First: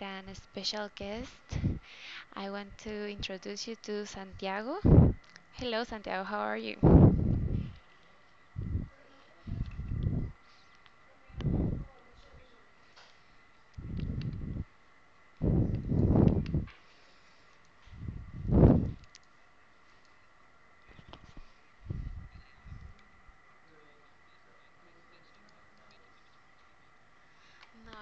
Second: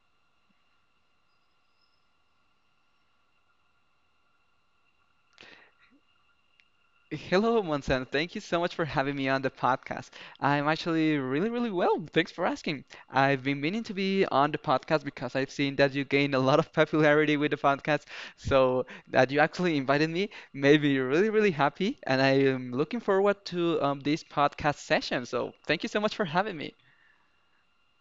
an special guest. I want to introduce you to Santiago. Hello, Santiago, how are you? No, Hello, Monsan. Thank you so much for having me on the podcast. I'm actually really, really well. Thanks for asking. I've been meaning to be on the podcast because I've seen that you gained a lot of popularity with the podcast. So that you actually invited me made me really, really happy, and I am looking forward to this podcast session. So thank you so much for having me.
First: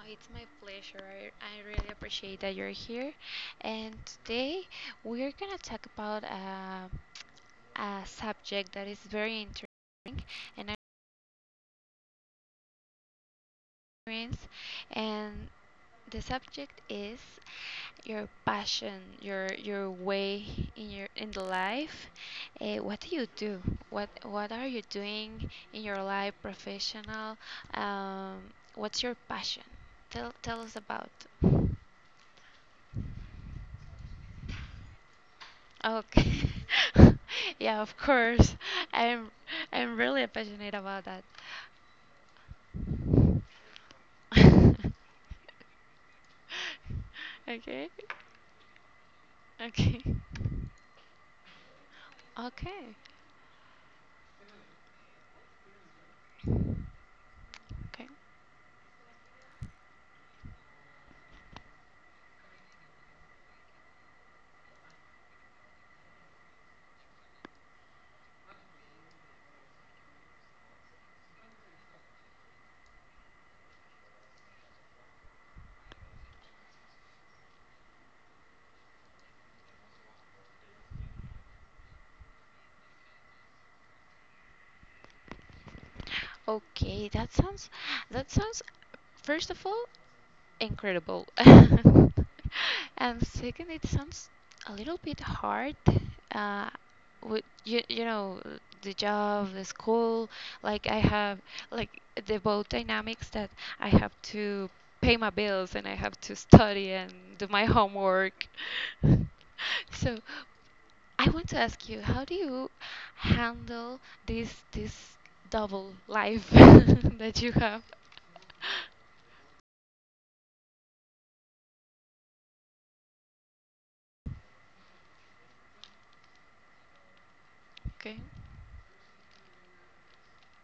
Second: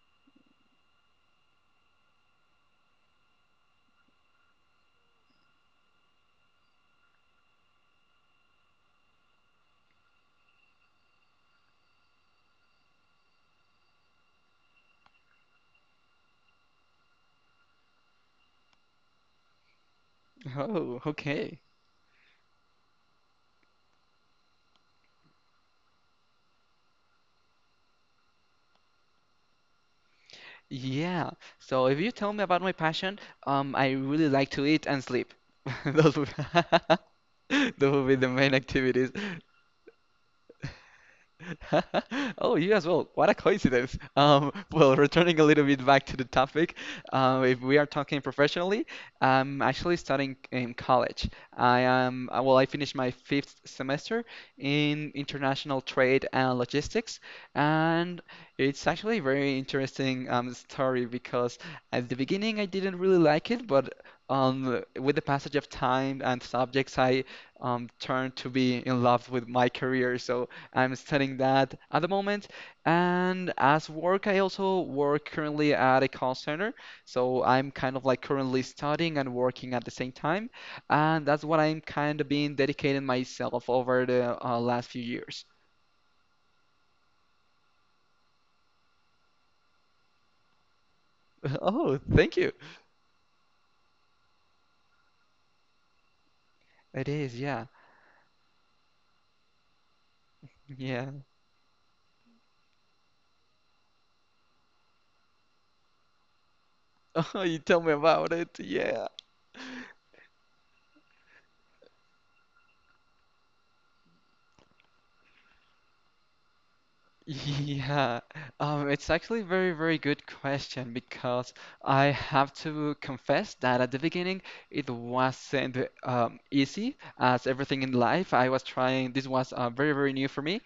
it's my pleasure. I really appreciate that you're here. And today we're gonna talk about a subject that is very interesting and experience. And the subject is your passion, your way in Oh, your in the okay. life. What do you do? What are you doing in your life, professional? Um, what's your passion? Tell us about. Yeah. So if you tell me about my passion, I really like to eat and sleep. Those would, Okay. Yeah, those of would be the main course. activities. I'm I'm really passionate about that. Oh, you as well. What a coincidence. Well, returning a little bit back to the topic, if we are Okay. talking professionally, I'm actually Okay. studying in college. I finished Okay. my fifth semester in international trade and logistics, Okay. and it's actually a very interesting story because at the beginning I didn't really like it, but with the passage of time and subjects, I turned to be in love with my career. So I'm studying that at the moment. And as work, I also work currently at a call center. So I'm kind of like currently studying and working at the same time. And that's what I'm kind of been dedicating myself over the last few years. Okay, that sounds first of all incredible. Oh, thank you. And second, it sounds a little bit hard. Uh, It is, with yeah. you, you know, the job, the school, like I Yeah. have, like the both dynamics that I have to pay my bills and I have to study and Oh, do you my tell me about homework. it. Yeah. So I want to ask you, how do you handle this double life that you have? Yeah, it's actually a very, very good question because I have to confess that at the beginning it wasn't easy as everything in Okay, life. I was trying, this was very, very new for me.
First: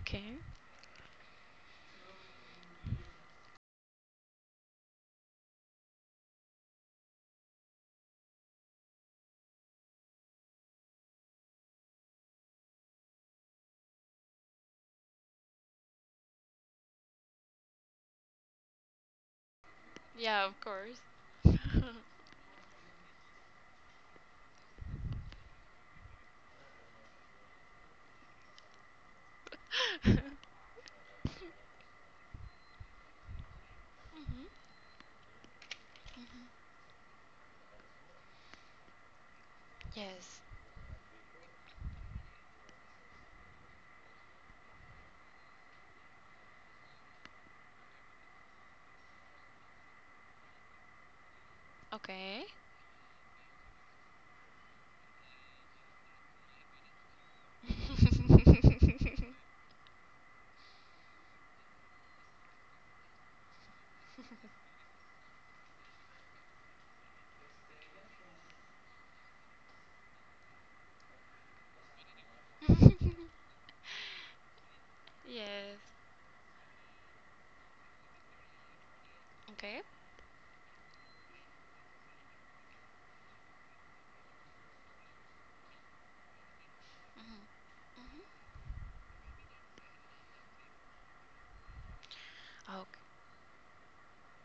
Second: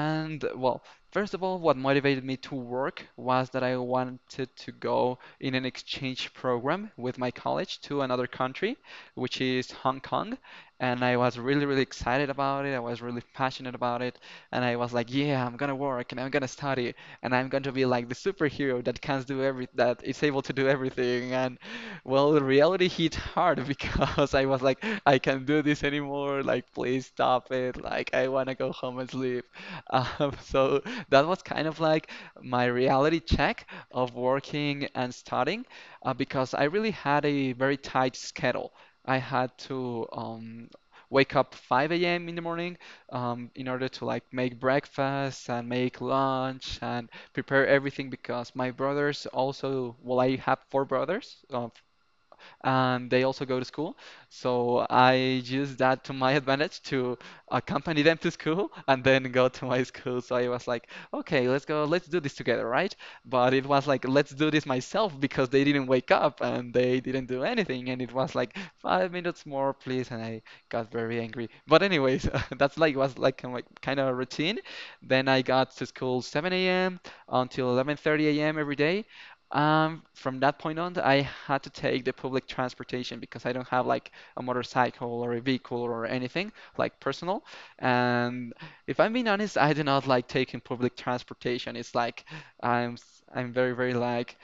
okay. well, first of all, what motivated me to work was that I wanted to go in an exchange program with my college to another country, which is Hong Kong. And I was really, really excited about it. I was really passionate about it. And I was like, yeah, I'm gonna work and I'm gonna study and I'm going to be like the superhero that can do every that is able Yeah, to of do course. everything. And well, the reality hit hard because I was like, I can't do this anymore. Like, please stop it. Like, I wanna go home and sleep. Mhm. so that was kind of like my reality check of working and studying because I really had a very tight schedule. I had to Yes. Wake up 5 a.m. in the morning, in order to like make breakfast and make lunch and prepare everything because my brothers also, well, I have 4 brothers. Okay. And they also go to school. So I use that to my advantage to accompany them to school and then go to my school. So I was like, okay, let's go, let's do this together, right? But it was like, let's do this myself because they didn't wake up and they didn't do anything. And it was like 5 minutes more, please. And I got very angry. But anyways, that's like was like kind of a routine. Then I Yeah. got to school 7 a.m. until 11:30 a.m. every day. Okay. From that point on, I had to take the public transportation because I don't have like a motorcycle or a vehicle or anything like personal. And if I'm being honest, I do not like taking public transportation. It's like Okay. I'm very very like—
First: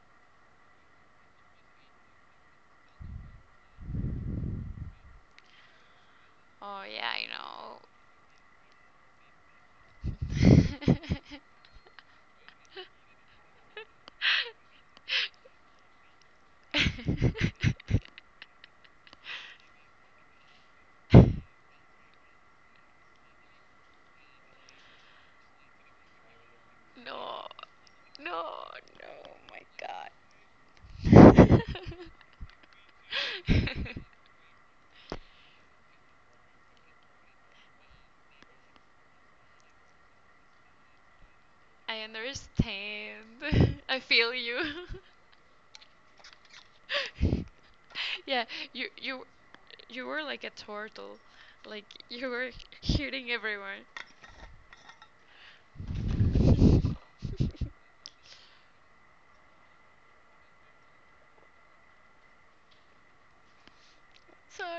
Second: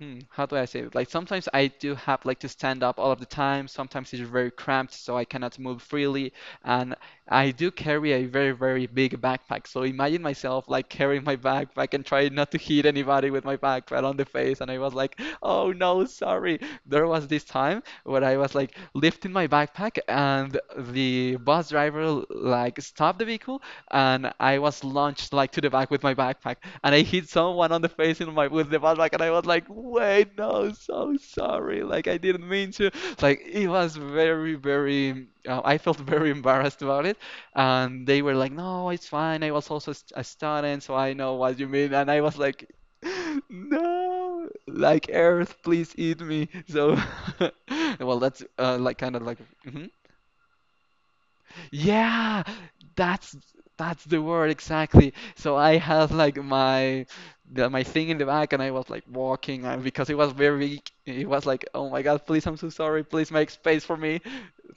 hmm, how do I say it? Like sometimes I do have like to stand up all of the time. Sometimes it's very cramped, so I cannot move freely. Oh And yeah, I I do know. carry a very, very big backpack. So imagine myself like carrying my backpack and trying not to hit anybody with my backpack right on the face. And I was like, oh no, sorry. There was this time where I was like lifting my backpack and the bus driver like stopped the vehicle and I was launched like to the back with my backpack and I hit No. someone on the face in No, my with the backpack, and no, I was my like, "Wait, no, so God. sorry. I Like I didn't mean to." Like it was very, very. I felt very embarrassed about it, and they were like, "No, it's fine. I was also a student, so I know what you mean." And I was like, understand. I feel "No, you. like Earth, please eat me." So, well, Yeah, that's you like kind of you like. Mhm. you were like a turtle. Like you Yeah, were hitting that's everyone. that's the word exactly. So I had like my thing in the back, and I was like walking, and because it was very, it was like, oh my God, please, I'm so sorry, please make space for me.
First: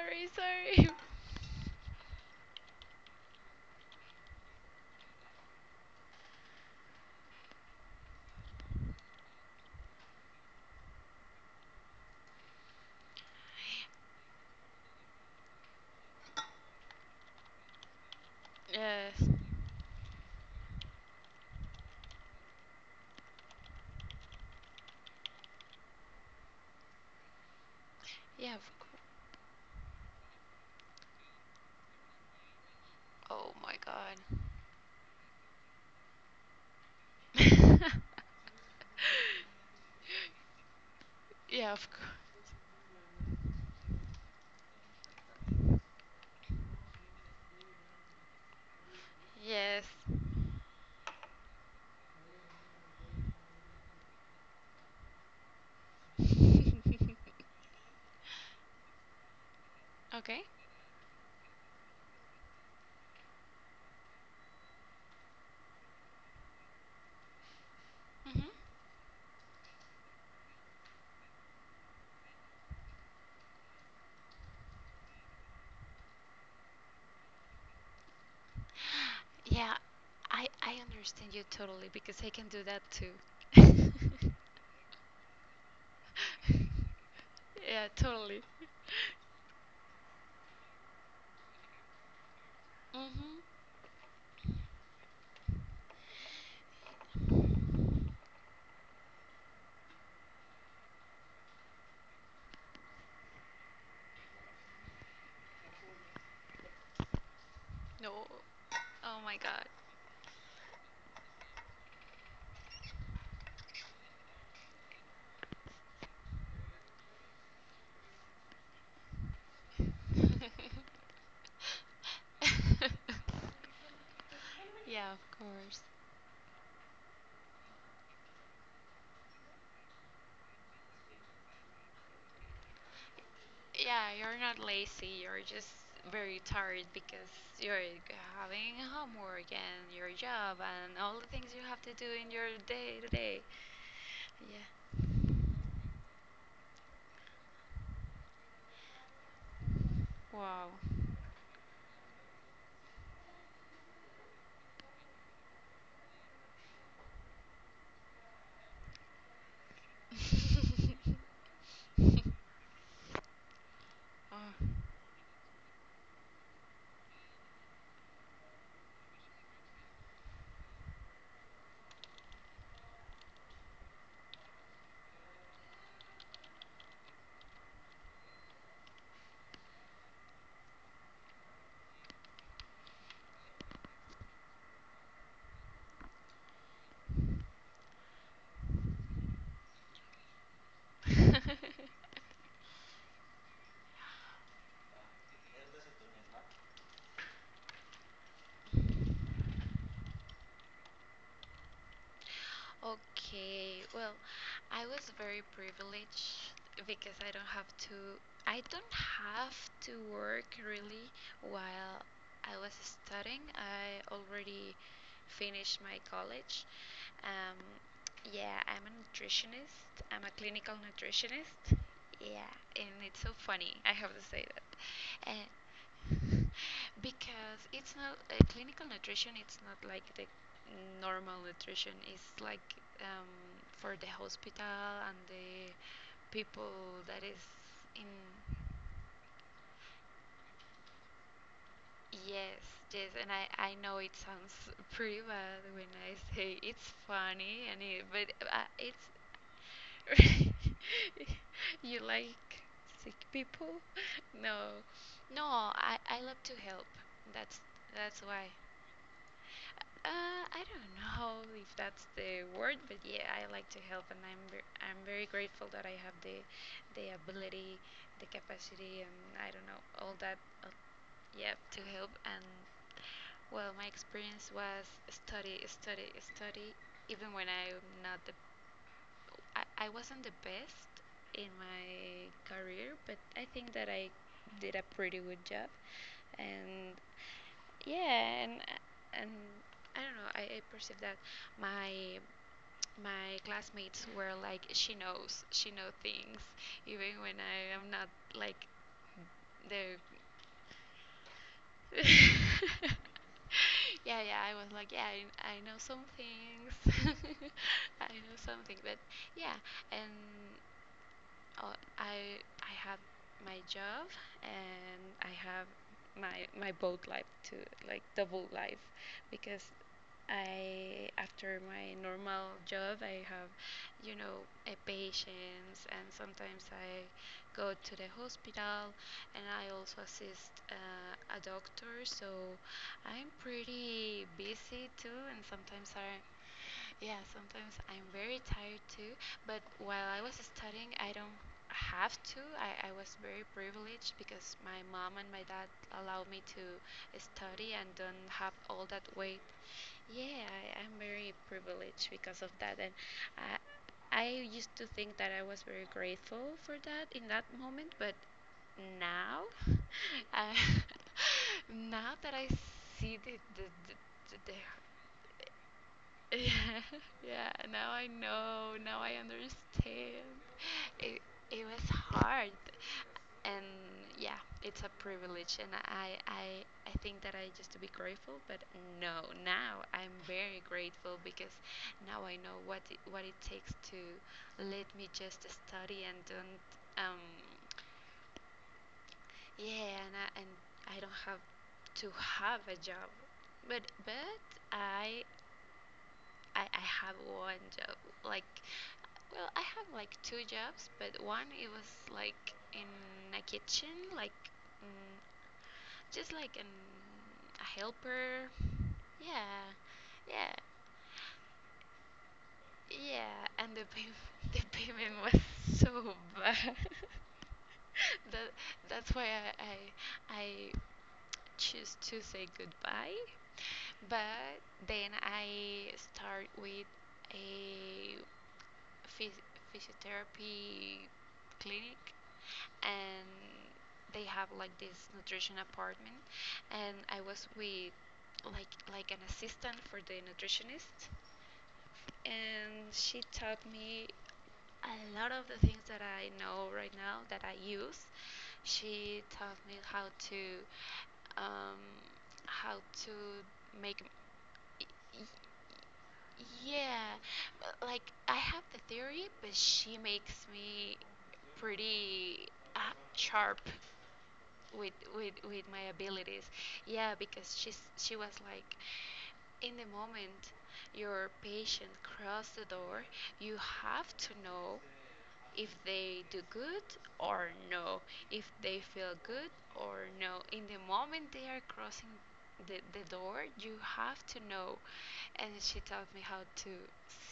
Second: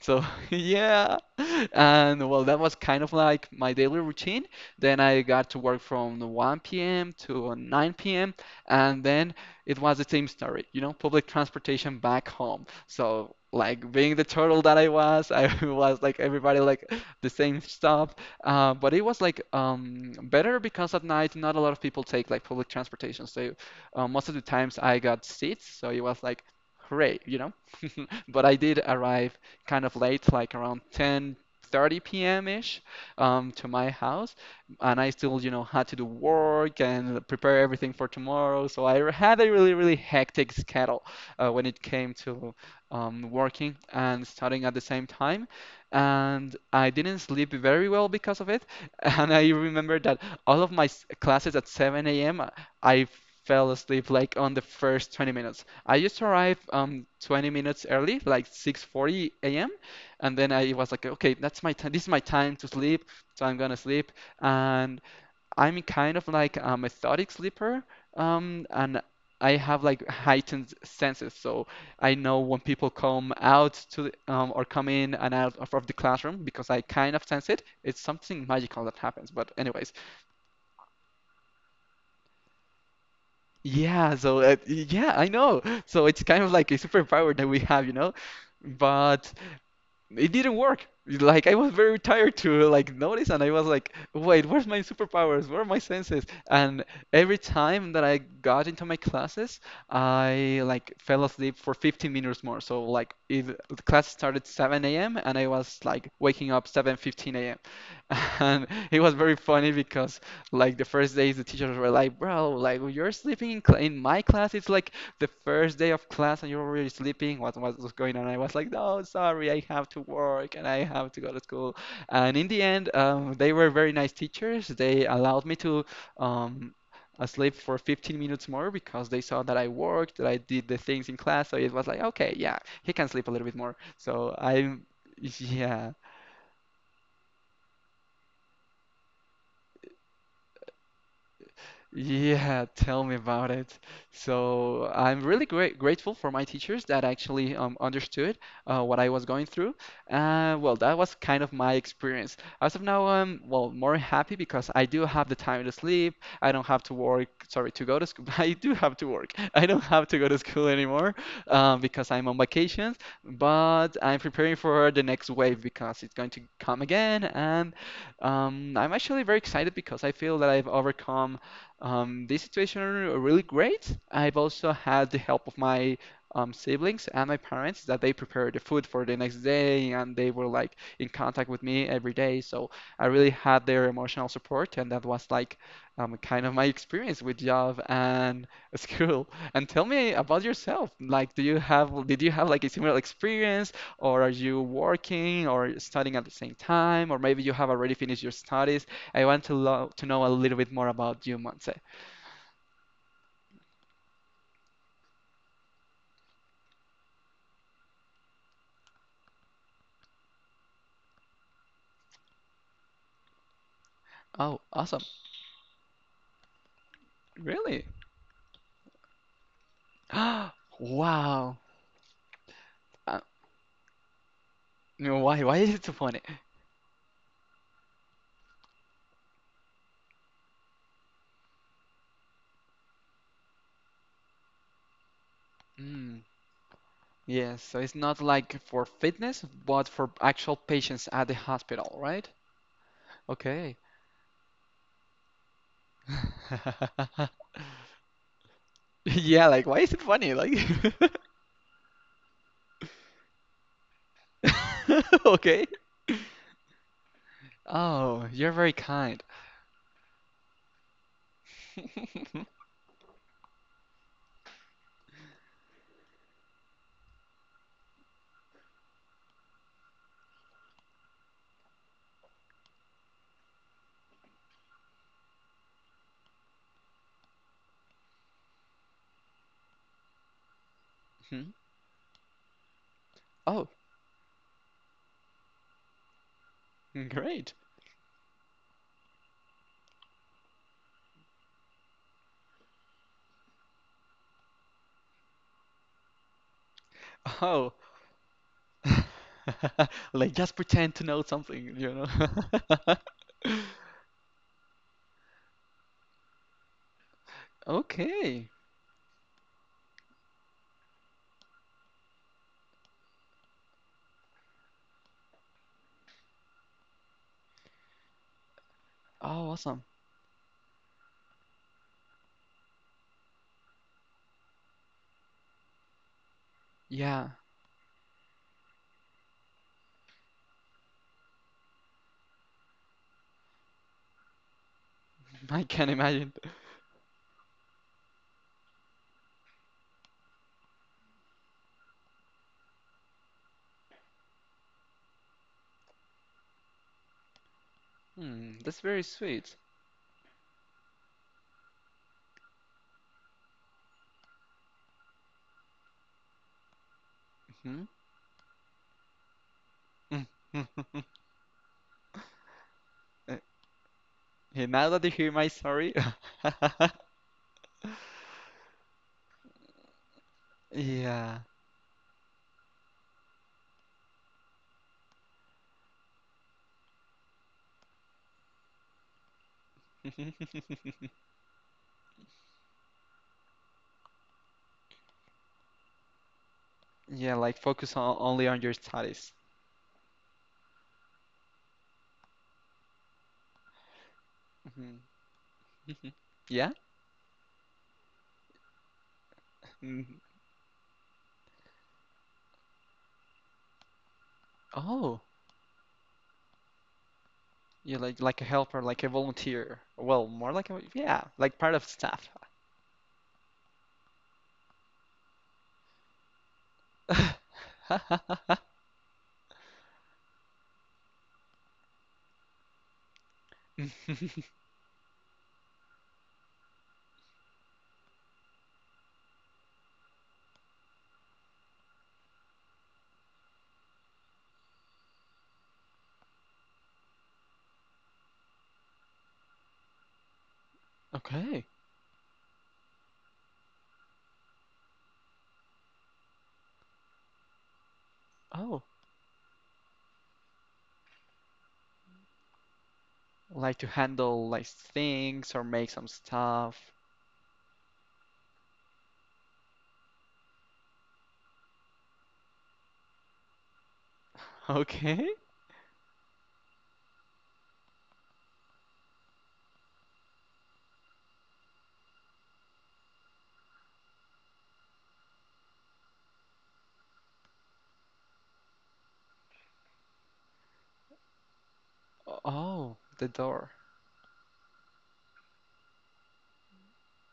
So sorry. yeah, and well, that was kind of like my daily routine. Then I got to work from 1 p.m. to 9 p.m. and then it was the same story, you know, public transportation back home. So like being the turtle that I was, I was like everybody like the same stuff. But it was Yes. like better because at night not a lot of people take like public transportation. So most of the times I got seats, so it was like hooray, But Yeah. I Of, did c- arrive kind of late, like around 10:30 p.m. ish, oh to my my house, God. and I still, you know, had to do work and prepare everything for tomorrow. So I had a really, really hectic schedule when Yeah, it of course. came to working and studying at the same time. And I didn't sleep very well because of it. And I Yes. remember that all of my classes at 7 a.m., I fell asleep like on the first 20 minutes. I used to arrive 20 minutes early, like 6:40 a.m. And Okay. then I was like, okay, that's my time. This is my time to sleep, so I'm gonna sleep. And I'm kind of like a methodic sleeper, Mhm. And I have like heightened senses, so I know when people come in and out of the classroom because I kind of sense it. It's something magical that happens. But Yeah, anyways, I understand you totally because I can do that too. yeah. So yeah, I know. So it's kind of like a superpower that we have, Yeah, you know. totally. But it didn't work. Like I was very tired to like notice, Mhm. and I was like, "Wait, where's my superpowers? Where are my senses?" And every time that I got into my classes, I like fell asleep for 15 minutes more. So like, if the class started 7 a.m. and I was like waking up 7:15 a.m. No. And it was Oh very my God. funny because like the first days the teachers were like, "Bro, like you're sleeping in my class. It's like the first day of class and you're already sleeping. What was going on?" I was like, no, sorry, I have to work and I have to go to school. And in the end, they were very nice teachers. They Yeah, of allowed me course. to um, sleep for 15 minutes more because they saw that I worked, that I did the things in class. So it was like, okay, yeah, he can sleep a little bit more. Yeah, So you're not I'm, lazy. You're just yeah. very tired because you're having homework and your job and all the things you have to do in your Yeah, day tell to me day. about it. Yeah. So I'm really great grateful for my teachers that actually understood what I was going through. Wow. Well, that was kind of my experience. As of now, I'm well more happy because I do have the time to sleep. I don't have to work. Sorry, to go to school. I do have to work. I don't have to go to school anymore because I'm on vacations. But I'm preparing Oh, for the next wave because it's going to come again, and I'm actually very excited because I feel that I've overcome this situation are really great. I've also had the help of my siblings and my parents that they prepared the food for the next day and they were like in contact with me every day. So I really had their emotional support and that was like kind of my experience with job and school. And tell me about yourself. Like, do you have did you have like a similar experience or are you working or studying at the same time or maybe you have already finished your studies? I want to, to know a little bit more about you, Monse. okay, well, I was very privileged because I don't have to, I don't have to work really while I was studying. I Oh, already awesome. finished my college. Um, Really? Yeah, I'm a nutritionist. I'm a clinical Wow. nutritionist. Yeah, and Uh, it's so funny. I have to say that. no, why? And Why is it so funny? because it's not clinical nutrition, it's not like the normal nutrition. It's like um, for the hospital and the Mm, people that is yes, so it's in. not like for fitness, but for actual patients at the hospital, right? Yes, yes, and I Okay. know it sounds pretty bad when I say it's funny and it, but it's Yeah, like why is it funny? Like, you like sick people? No, no, okay. I love to help. That's that's Oh, why. you're very kind. I don't know if that's the word, but yeah, I like to help, and I'm ver- I'm very grateful that I have the ability, the capacity, and I don't know all that. Uh, yeah, to help and well, my experience was study, study, study, even when I'm not the I wasn't the best in Hmm? my career, but I Oh, think that I did a pretty good job. And great. yeah, and I don't know. I perceived that my my classmates were like, she knows, she know things, even when I Oh, am not like the. like just pretend to know something, you know? Yeah, yeah. I was like, yeah, I know some things. I know Okay. something, but yeah, and uh, I have my job and I have my boat life too, like double life, Oh, because awesome. I after my normal job I have, you know, a patients and sometimes I Yeah, go to the hospital and I also assist a doctor. So I'm pretty busy too, and I can sometimes I imagine. yeah, sometimes I'm very tired too, but while I was studying, I don't have to. I was very privileged because my mom and my dad allowed me to study and don't have Hmm, that's all very that weight. sweet. Yeah, I'm very privileged because of that. And I, I used to think that I was very grateful for that in that Hmm. moment, but now, Mm, I, mm, mm, mm. now that I see Uh, the yeah, now that you hear my story, yeah, yeah, now I know, now I understand. It, yeah, it was hard. And yeah, it's a privilege and I, I think that I just to be grateful, but no, now I'm very grateful because now I know what it takes to let me just study and don't um yeah, like focus on only on your studies. yeah, and I don't have to have a job. But but Mhm. I Mhm. I, Yeah. I have one job like well I have like Mhm. two jobs but one it was like in a kitchen like mm, Oh, just like an, a yeah, like a helper helper, like a yeah volunteer. Well, more yeah like a, yeah, like part of staff. yeah, and the pay- the payment was so bad. that that's why I choose to say goodbye. But then I start with a phys- physiotherapy clinic, and they have like this nutrition apartment, and I was with like an assistant for the nutritionist Okay. and she taught me a lot of the things that I know right now that I use. Oh, She taught me um, how to like to make handle like things or make some stuff. yeah, like I have the theory, but she makes me pretty uh, sharp with Okay. with with my abilities. Yeah, because she was like, in the moment your patient crossed the door, you have to know if they do good or no, if they feel good or no. In the moment they are crossing the, Oh, the the door, door. you have to know. And she taught me how to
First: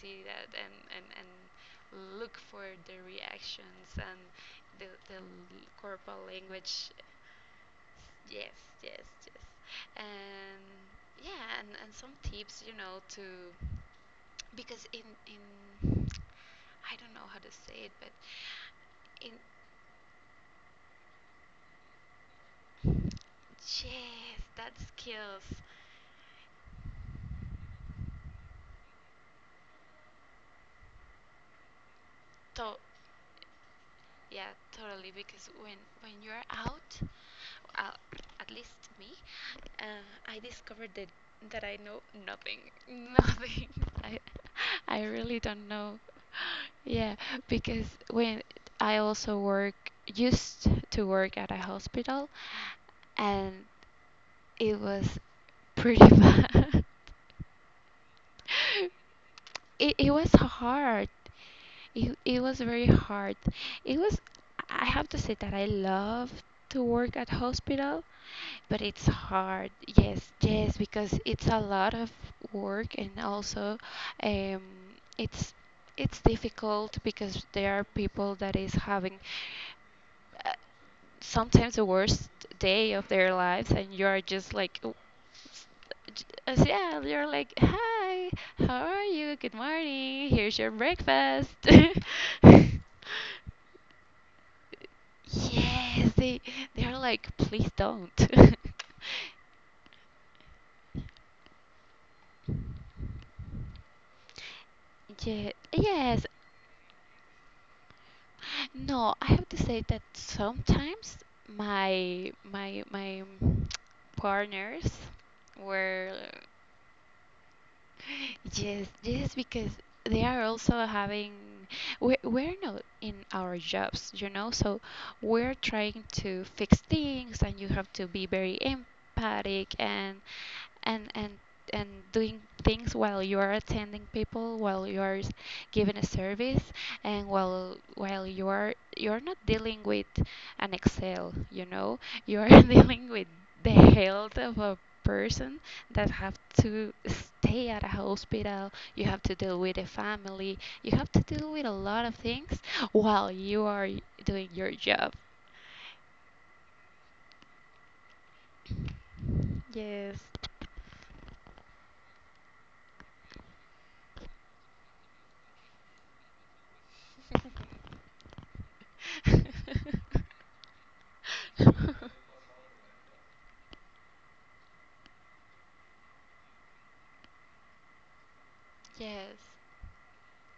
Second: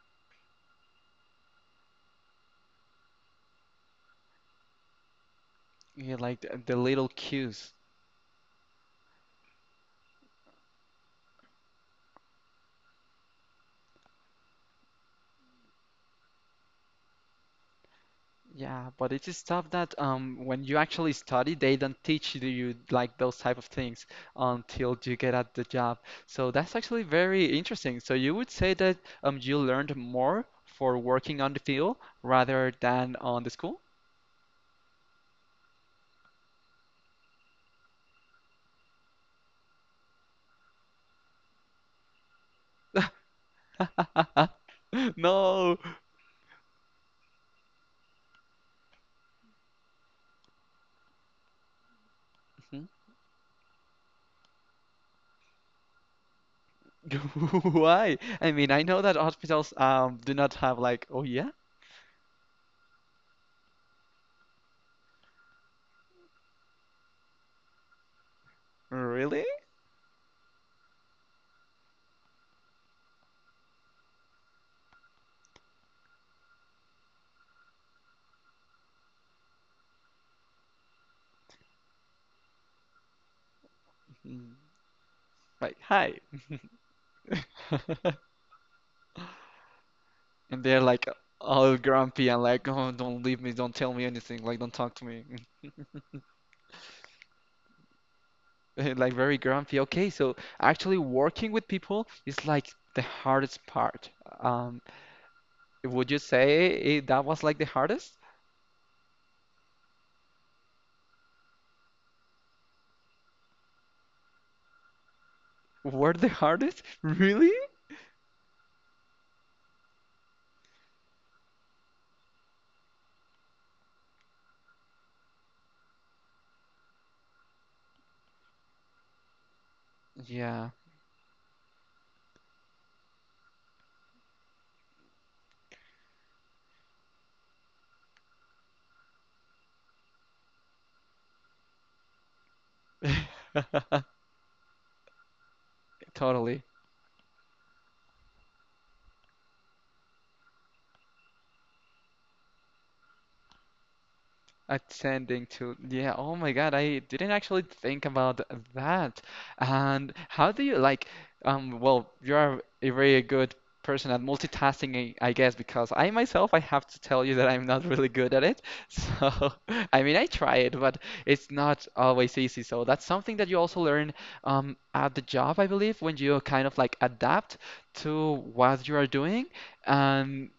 see that and look for the reactions and the Yeah, corporal like the language. little cues. Yes, yes, yes. And yeah, and, some tips, you know, to because in I don't know how to say it, but Yeah, but in it's stuff that when you actually study, they don't teach you like those type of things yes, that's until you get skills. at the job. So that's actually very interesting. So you would say that you learned more for working on the field rather To than on the school? yeah, totally. Because when you're out, uh, at least me, I discovered that that I know nothing, nothing. I I really don't No. know. Yeah, because when I also work used to work at a hospital, and it was pretty bad. Why? I mean, I know that hospitals It was do not have, like, hard. oh yeah, It was very hard. It was, I have to say that I love to work at hospital, but it's really? hard. Yes, yes, because it's a lot of work and also um, it's it's difficult because there are people that is having uh, sometimes the worst day of their lives and you're just Mm. like "Oh, s- Like, hi. j- as- yeah you're like hi how are you good morning here's And your they're like breakfast all grumpy and like, oh, don't leave me, don't tell me anything, like, don't talk to me. yes they they're like please don't Like, very grumpy. Okay, so actually working with people is like the hardest part. Um, yeah, would you yes say it, that was like the hardest? no I have to say that sometimes my partners Were were the hardest? Really? yes, yes, because they are also having we're not in our jobs, you know, so we're trying to fix things and you have to be very empathic and Yeah. and and and doing things while you are attending people, while you are s- giving a service and while you are you're not dealing with an Excel, you know, you are dealing with the health of a person that have Totally. to stay at a hospital, you have to deal with a family, you have to deal with a lot of things while you are doing your job. Attending to, yeah, oh my God, I didn't actually think about that. And Yes. how do you like, well, you're a very good person at multitasking, I guess, because I myself, I have to tell you that I'm not really good at it. So, I mean, I try it, but it's not always easy. So that's something that you also learn, at the job, I believe, when you kind of like adapt to what you are doing. Yes, Um,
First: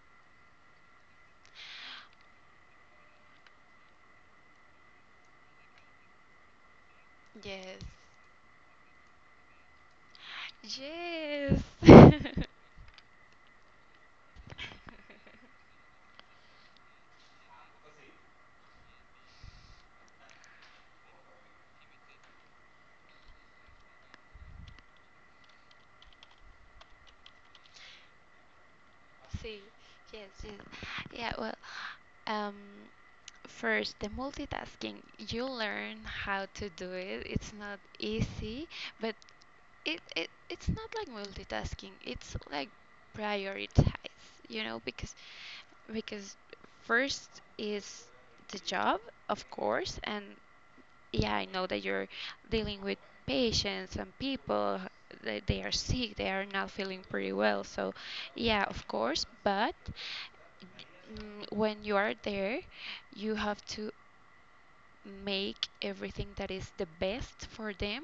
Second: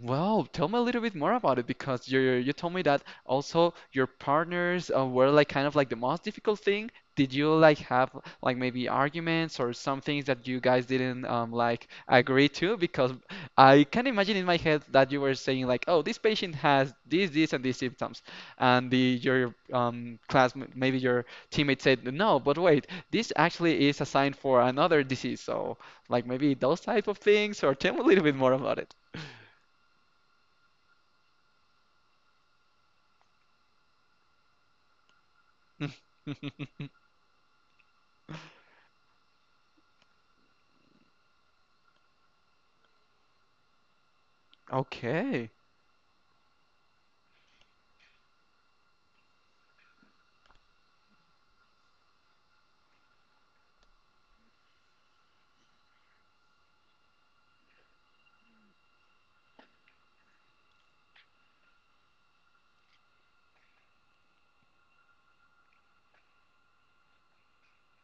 well, tell me a little bit more about it, because you told me that also your partners were like kind of like the most difficult thing. Did you like yes, have like maybe arguments or some things that you guys didn't, yes. like, agree to? Because I can imagine in my head that you were saying like, oh, this patient has this, this, and these symptoms, and the your class, maybe your teammate said no, but wait, this actually is a sign for another disease. So like maybe those type of things, or tell me a little bit more about it. See, yeah, well, um, first, the multitasking, you learn how to do it. It's not easy, but it's not like multitasking it's like prioritize you know Okay. because first is the job of course and yeah I know that you're dealing with patients and people that they are sick they are not feeling pretty well so yeah of course but when you are there you have to make everything that is the best for them,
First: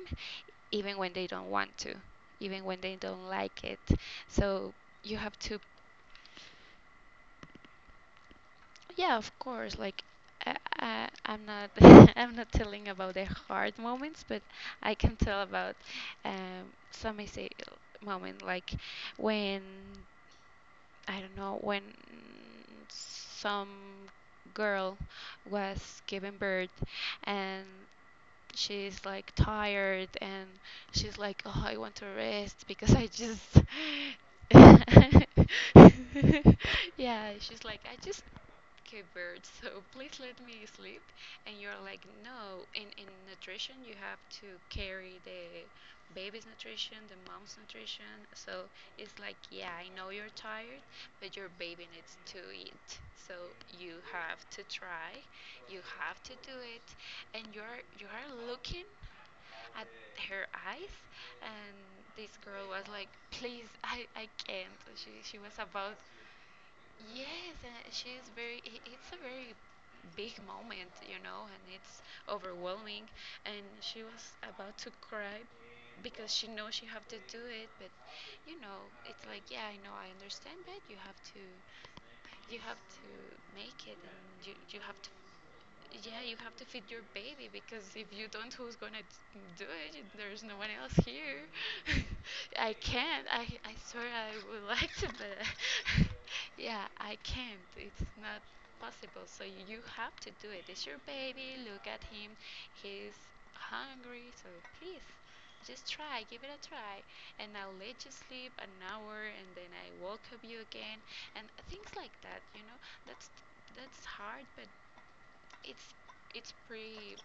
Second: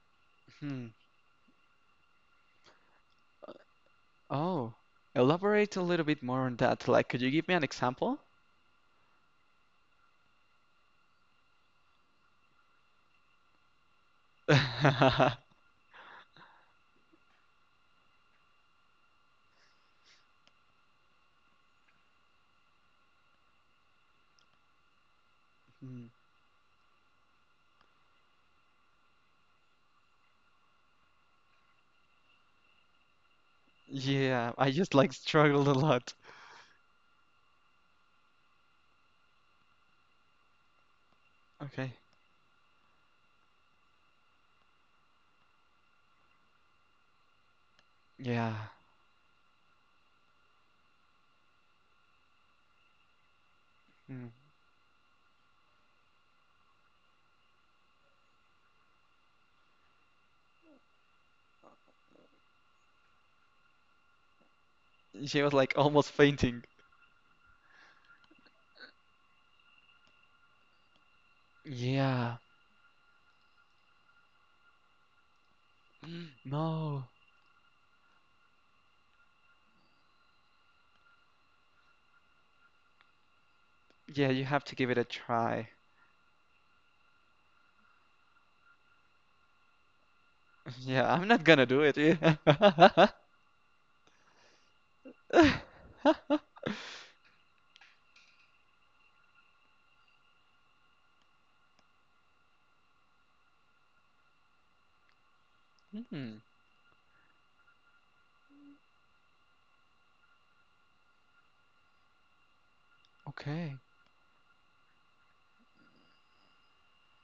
Hmm. even when they don't want to, even when they don't like it. Oh, So you have to, elaborate a little bit more on that. Like, could you give me an example? yeah, of course. Like I'm not, I'm not telling about the hard moments, but I can tell about some easy moment, like when I don't know, when some girl was Hmm. giving birth and she's like tired and she's like, oh, I want to rest because I just. Yeah, I just like struggled a lot. Yeah, she's like, I just gave birth, so please let me sleep. And you're Okay. like, no, in nutrition, you have to carry the baby's nutrition, the mom's nutrition. Yeah. So it's like, yeah, I know you're tired, but your baby needs to eat. So you Hmm. have to try, you have to do it, and you're you are looking at her eyes, and this girl was like, please, I can't. She She was was like about almost fainting. yes, and she's very. I- It's a very big moment, you know, and it's Yeah. overwhelming. And she was about to cry because she knows she No. have to do it, but you know, it's like, yeah, I know, I understand, but you have to make it, and Yeah, you you have to you give it have a to try. yeah, you have to feed your baby because if you don't, who's gonna do it? There's no one else Yeah, I'm here. not gonna do it. Yeah. I can't. I swear I would like to, but yeah, I can't. It's not possible. So you have to do it. It's your baby. Look at him. He's hungry. So please, just try. Hmm. Give it a try. And I'll let you sleep an hour, and then I welcome you again, and things like that. That's Okay. that's hard, but it's it's pretty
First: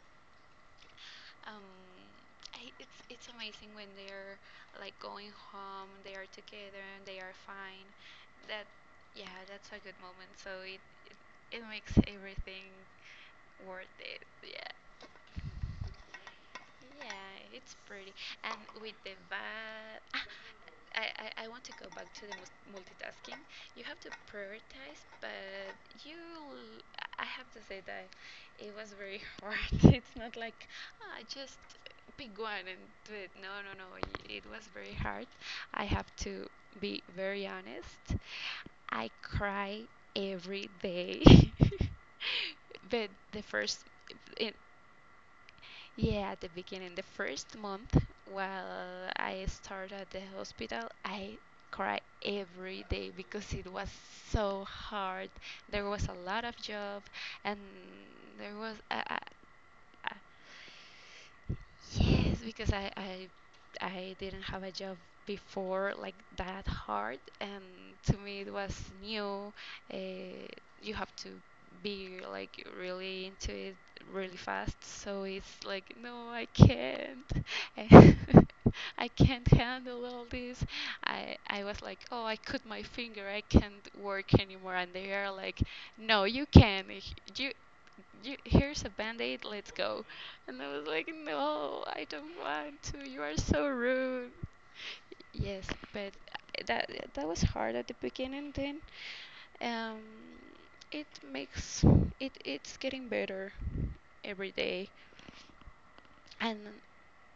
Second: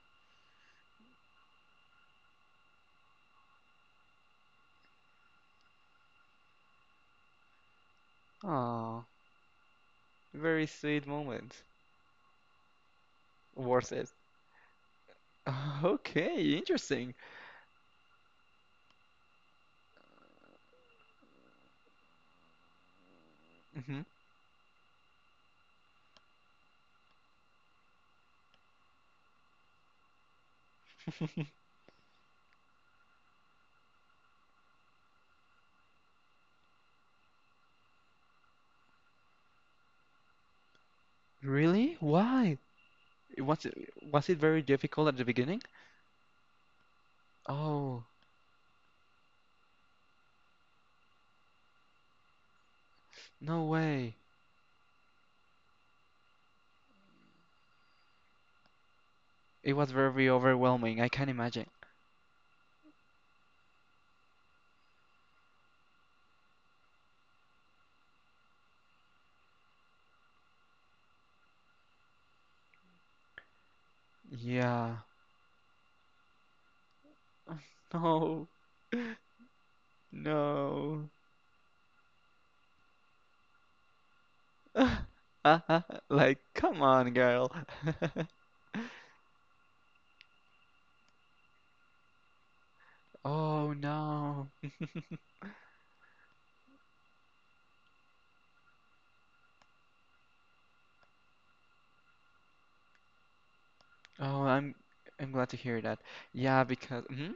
um I, it's amazing when they're like going home, they are together and they are fine. That Oh, Yeah, that's a good moment, so very it sweet it, moment. it makes everything Worth worth it. it, yeah. Okay, interesting. Yeah, it's pretty. And with the bad, I want to go back to the multitasking. You have Hmm. to prioritize, but you, l- I have to say that it was very hard. It's not like, just pick one and do it. No, no, no. It was very hard. I have to be very honest. I cry every day. Really? Why? but the It Was it first, was it in, very difficult at the beginning? Yeah, at the beginning, the first Oh, month while I started at the hospital, I cried every day because no it was way. so hard. There was a lot of job, and there was It was a very overwhelming. I can imagine. yes, because I didn't have a job before like that hard, and to me it was new. Uh, you have to be like really into it really fast, Yeah. so it's like no, I can't. And No. I can't handle all this. No. I was like, oh, I cut my finger. I can't work anymore, and they are like, no, Like, you come can. on, You girl. Here's a band-aid. Let's go. And I was like, no, I don't want to. You are so Oh rude. no. Yes, but that was hard at the beginning. Then um, it makes it's getting better Oh, every I'm day, I'm glad to hear that. and Yeah, because. Hmm.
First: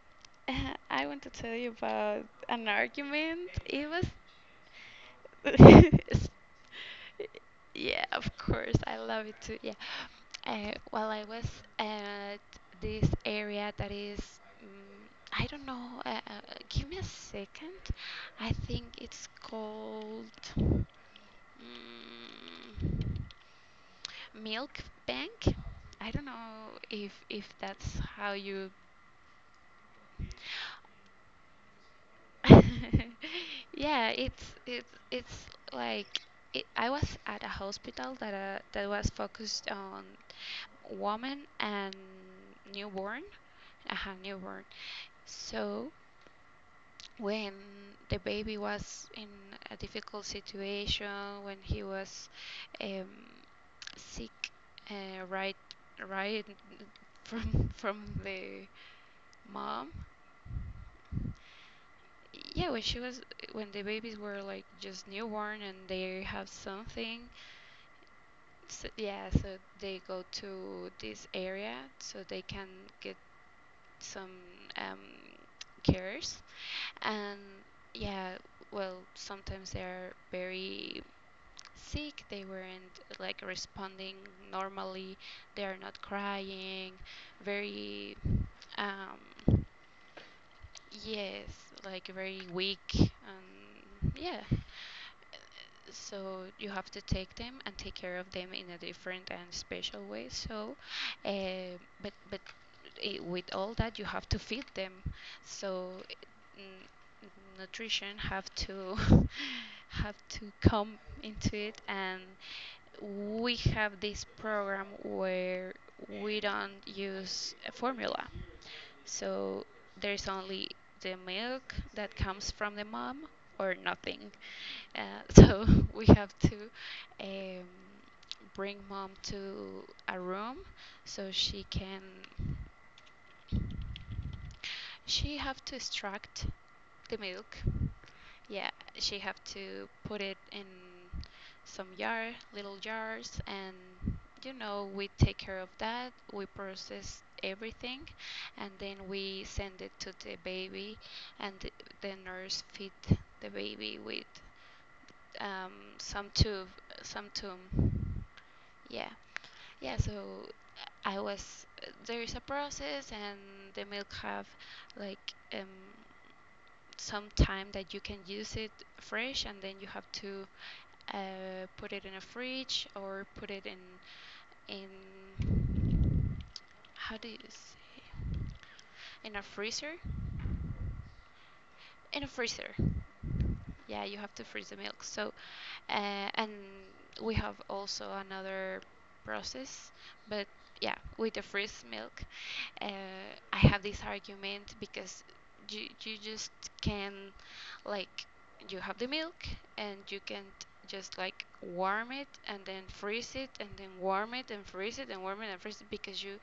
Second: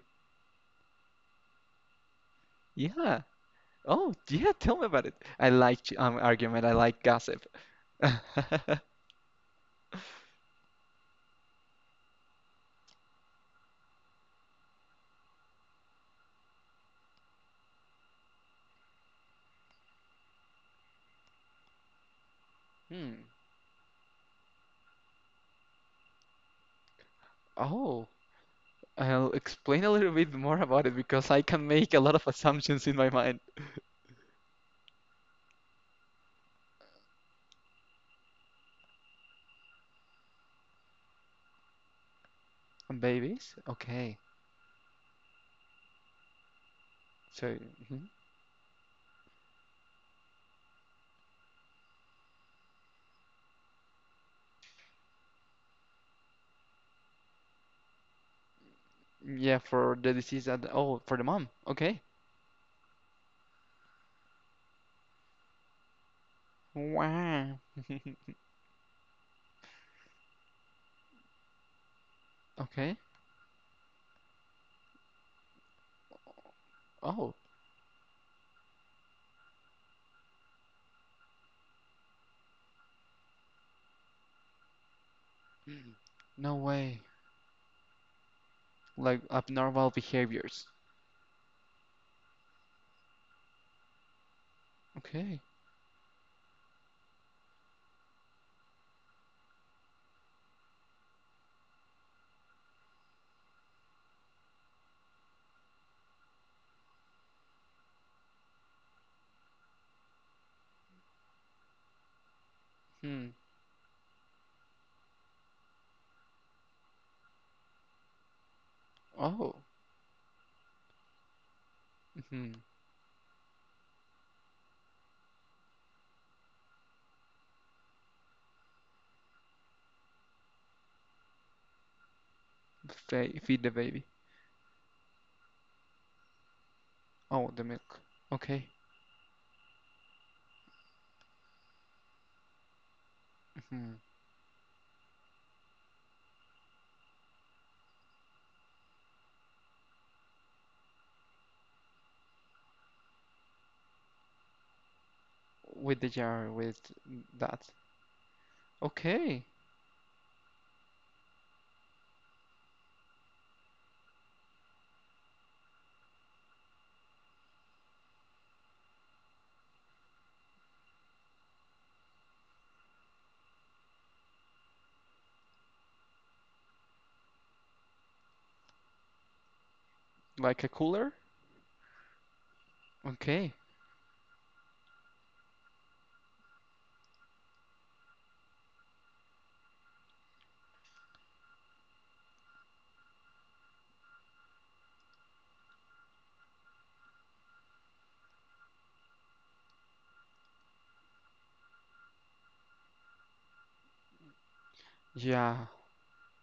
I want to tell you about an Yeah. argument. It was. Oh, yeah, tell me about it. I like argument. I like gossip. Yeah, of course. I love it too. Yeah. While I was at this area that is. mm I don't know. Give me a second. I think it's called. Hmm. Mm, Milk Bank. I don't know if that's Oh. how you I'll explain a little bit more about it because I can make a lot of assumptions in my mind. Yeah, it's like I was at a hospital that that was focused on women and newborn, Babies? uh, Okay. newborn. So So, when mhm, the baby was in a difficult situation, when he was um, sick, uh, right, right from the yeah, mom. for the disease that, oh, for the mom. Okay. Yeah, when she was when the babies were like just newborn and they have something. Wow. So, yeah, so they go to this area so they can Okay. get some um, cares. Oh, And yeah, well, sometimes they are very sick. They weren't like responding normally. They are mm, not no crying. way. Very Like um, abnormal behaviors. yes, like very weak and yeah. Okay. So you have to take them and take care of them in a different and special way so uh, but I with all that you have to feed them, so n- nutrition have to have to come into it, and Hmm. we have this program where we don't use a formula, Oh. so there's only the milk that comes Hmm. from the mom or nothing. uh, so we have to um, bring mom to a room so she can Fe feed the baby. she have to extract the Oh, milk. the milk. Okay. Yeah, she have to put it in some jar, little jars, Hmm. and you know we take care of that. We process everything, and then we send it to the baby, and the nurse feed the baby with um, With the some jar, tube, with some that. tomb. Yeah, Okay. yeah. So I was. There is a process, and the milk have like some time that you can use it fresh, and then you have to put it in a fridge or put it in in how do you say, in a freezer, Like a cooler? in a freezer. Okay. Yeah, you have to freeze the milk. So, and we have also another process, but yeah, with the freeze milk, uh, I have this argument because you just can, like, you have the milk and you can just like warm it and then freeze it and then warm it and freeze it and warm it and Yeah. freeze it because you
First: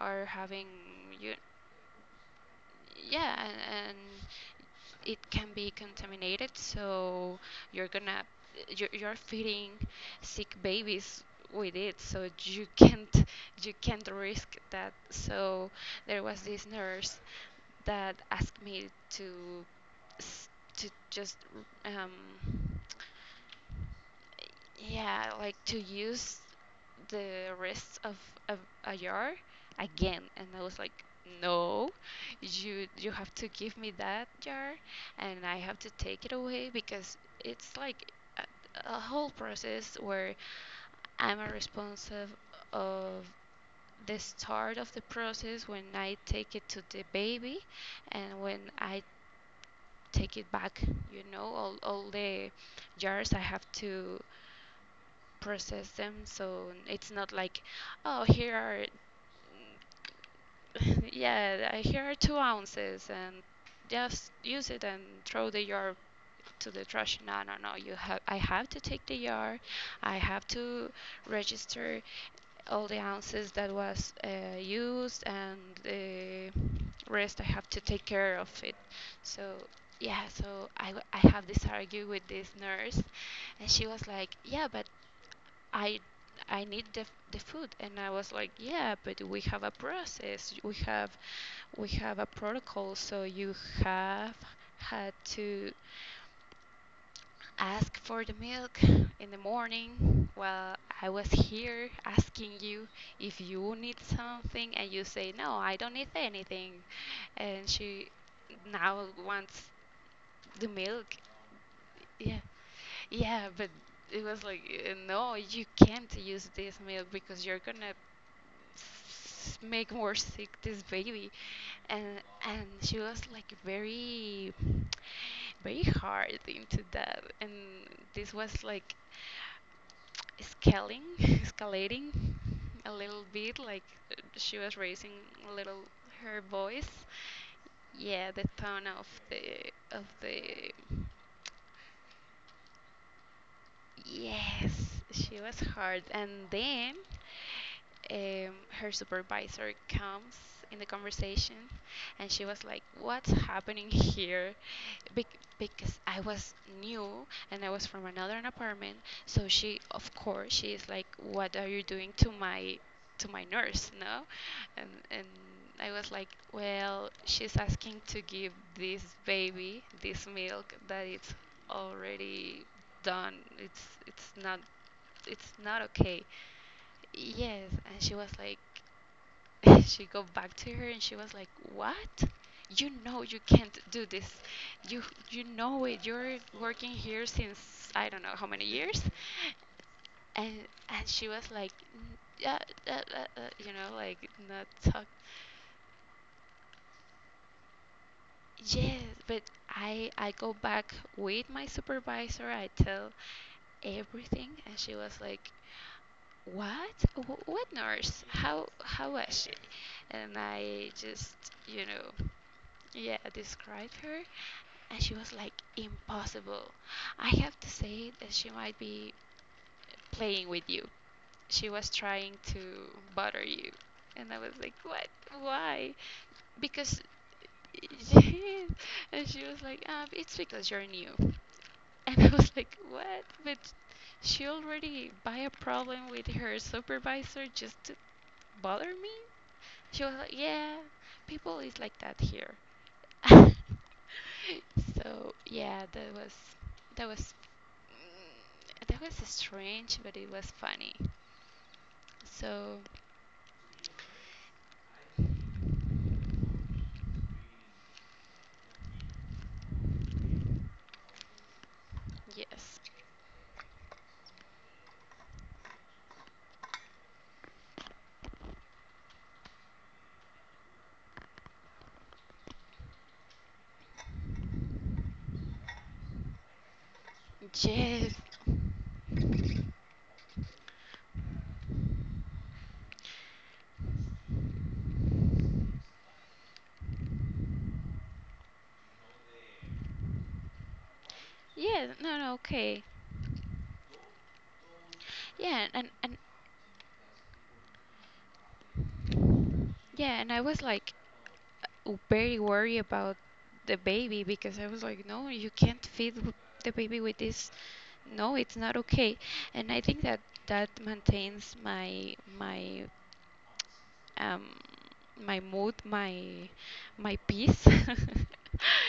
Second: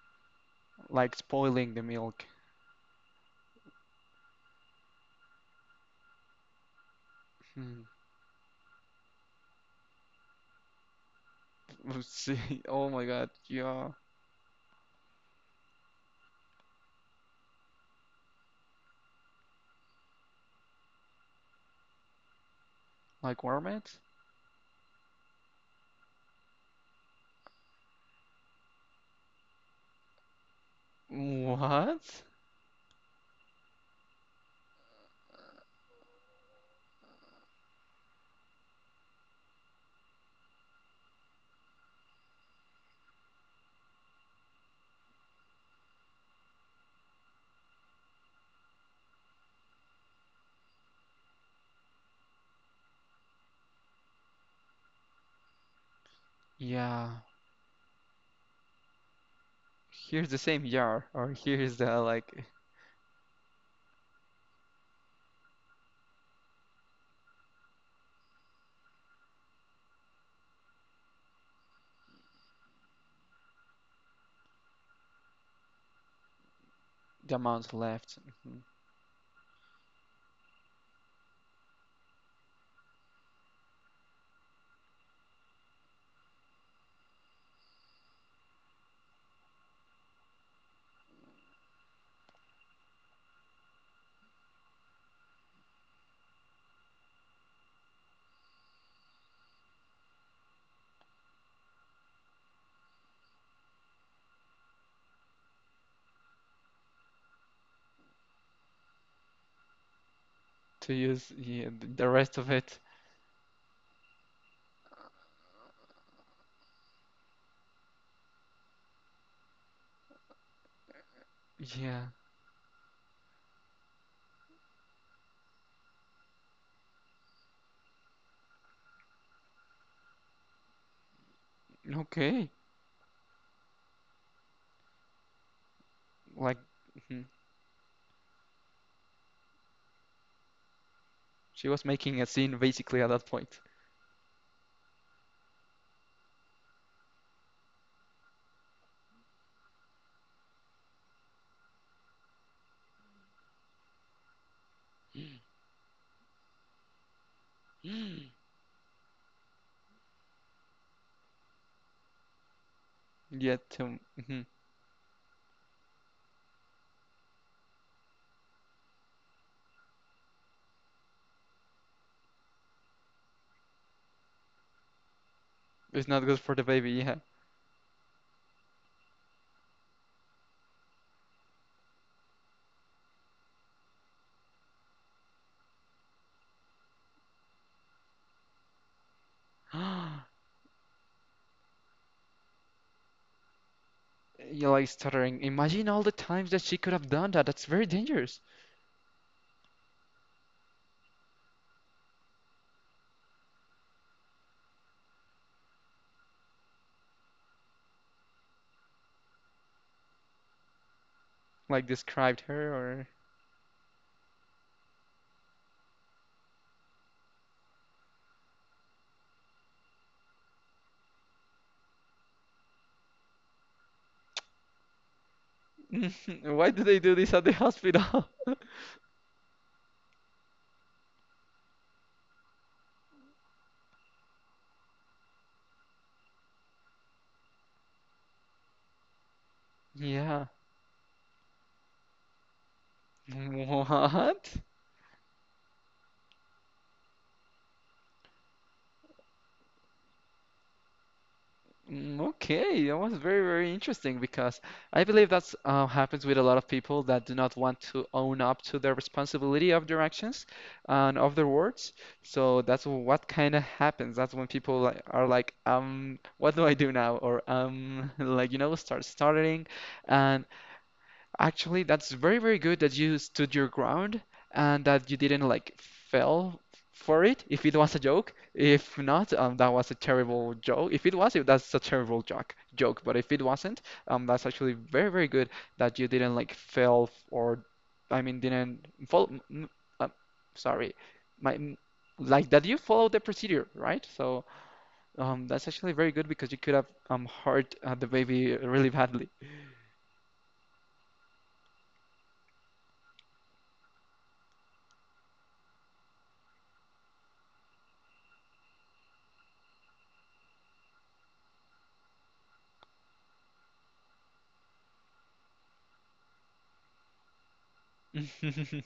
are having Like you spoiling the milk. yeah, and it can be contaminated. So Hmm. you're gonna you're feeding sick babies with it. So See, you oh my can't God, you yeah. can't risk that. So there was this nurse that asked me to s- to just um, Like warm it? yeah, like to use the rest of a jar again. And I was like, no, What? You have to give me that jar, and I have to take it away because it's like a, a whole process where I'm a responsive of the start of the process when I take it to the baby and when I take it back. You know, all the jars I have to process them, so Yeah. it's not like oh here are Here's the same jar, or yeah here's the here are two like ounces and just use it and throw the jar to the trash. No, no, no, you have, I have to take the jar, I have to register all the ounces that was used, and the the rest I have amount to take left, care of mhm, it. So yeah, so I have this argue with this nurse, and she was like, yeah, but I I need the food, and I was like, yeah, but we have a process. We have a protocol, so you have had to ask for the milk in the morning. Well, I was here asking you if you need something and you say no I don't need anything, and she now wants the to milk. use, yeah, the rest yeah of it. yeah, but it was like no, you can't use this milk because you're gonna make more sick this baby. Yeah. And she was like very very hard into that, and this was like scaling escalating Okay. a little bit, like she was raising a little her Like, voice. mhm. Yeah, the tone of the She was making a scene basically at that point. Yes, she was hard. And then um, her supervisor comes in the conversation, and she was like, "What's happening here?" Because I was new and I was from Mm. another apartment. So she, of course, she is like, "What are you doing to my Yeah, nurse, to, no?" mhm. And I was like, well, she's asking to give this baby this milk that it's already done. It's not It's okay. not good for the baby, yeah. Yes, and she was like, she go back to her and she was like, what, you know, you can't do this, you you know it, you're working here since I don't know how many years. And she was like, "N- yeah, you know, like not You're like talk. stuttering. Imagine all the times that she could have done that. That's very dangerous. Yes, but I go back with my supervisor. I tell everything, and she was like, "What? What nurse? How was she?" And I just, you Like, know, described her, yeah, described her, and she was like, "Impossible. I have to say that she might be playing with you, she was trying to bother you." And I was like, what? Why? or why do they Because, do this at the hospital? and she was like, ah, it's because you're new. And I was like, what? But she already by a problem with her supervisor just to bother me? She was like, Yeah. yeah, people is like that here. What? So yeah, that was that was that was strange, but it was funny. Mm. So, Okay, that was very, very interesting, because I believe that's, happens with a lot of people that do not want to own up to their responsibility of their actions and of their words. So yes. that's what kind of happens. That's when people like, are like, what do I do now? Or like, start stuttering, and actually, that's very, very good that you stood your ground and that you didn't like fell for it. If it was a Yes. joke, if not, that was a terrible joke. If it was, it, that's a terrible joke. Joke, but if it wasn't, that's actually very, very good that you didn't like fell, or I mean, didn't follow. Uh, sorry, my m- Yeah, no, no, like, that you okay. followed the procedure, right? So Yeah, that's actually very and good because you could have hurt, the baby really badly. yeah, and I was like very worried about the baby because I was like, no, you can't feed the baby with this. No, it's not okay. And I think that maintains my um my mood, my peace.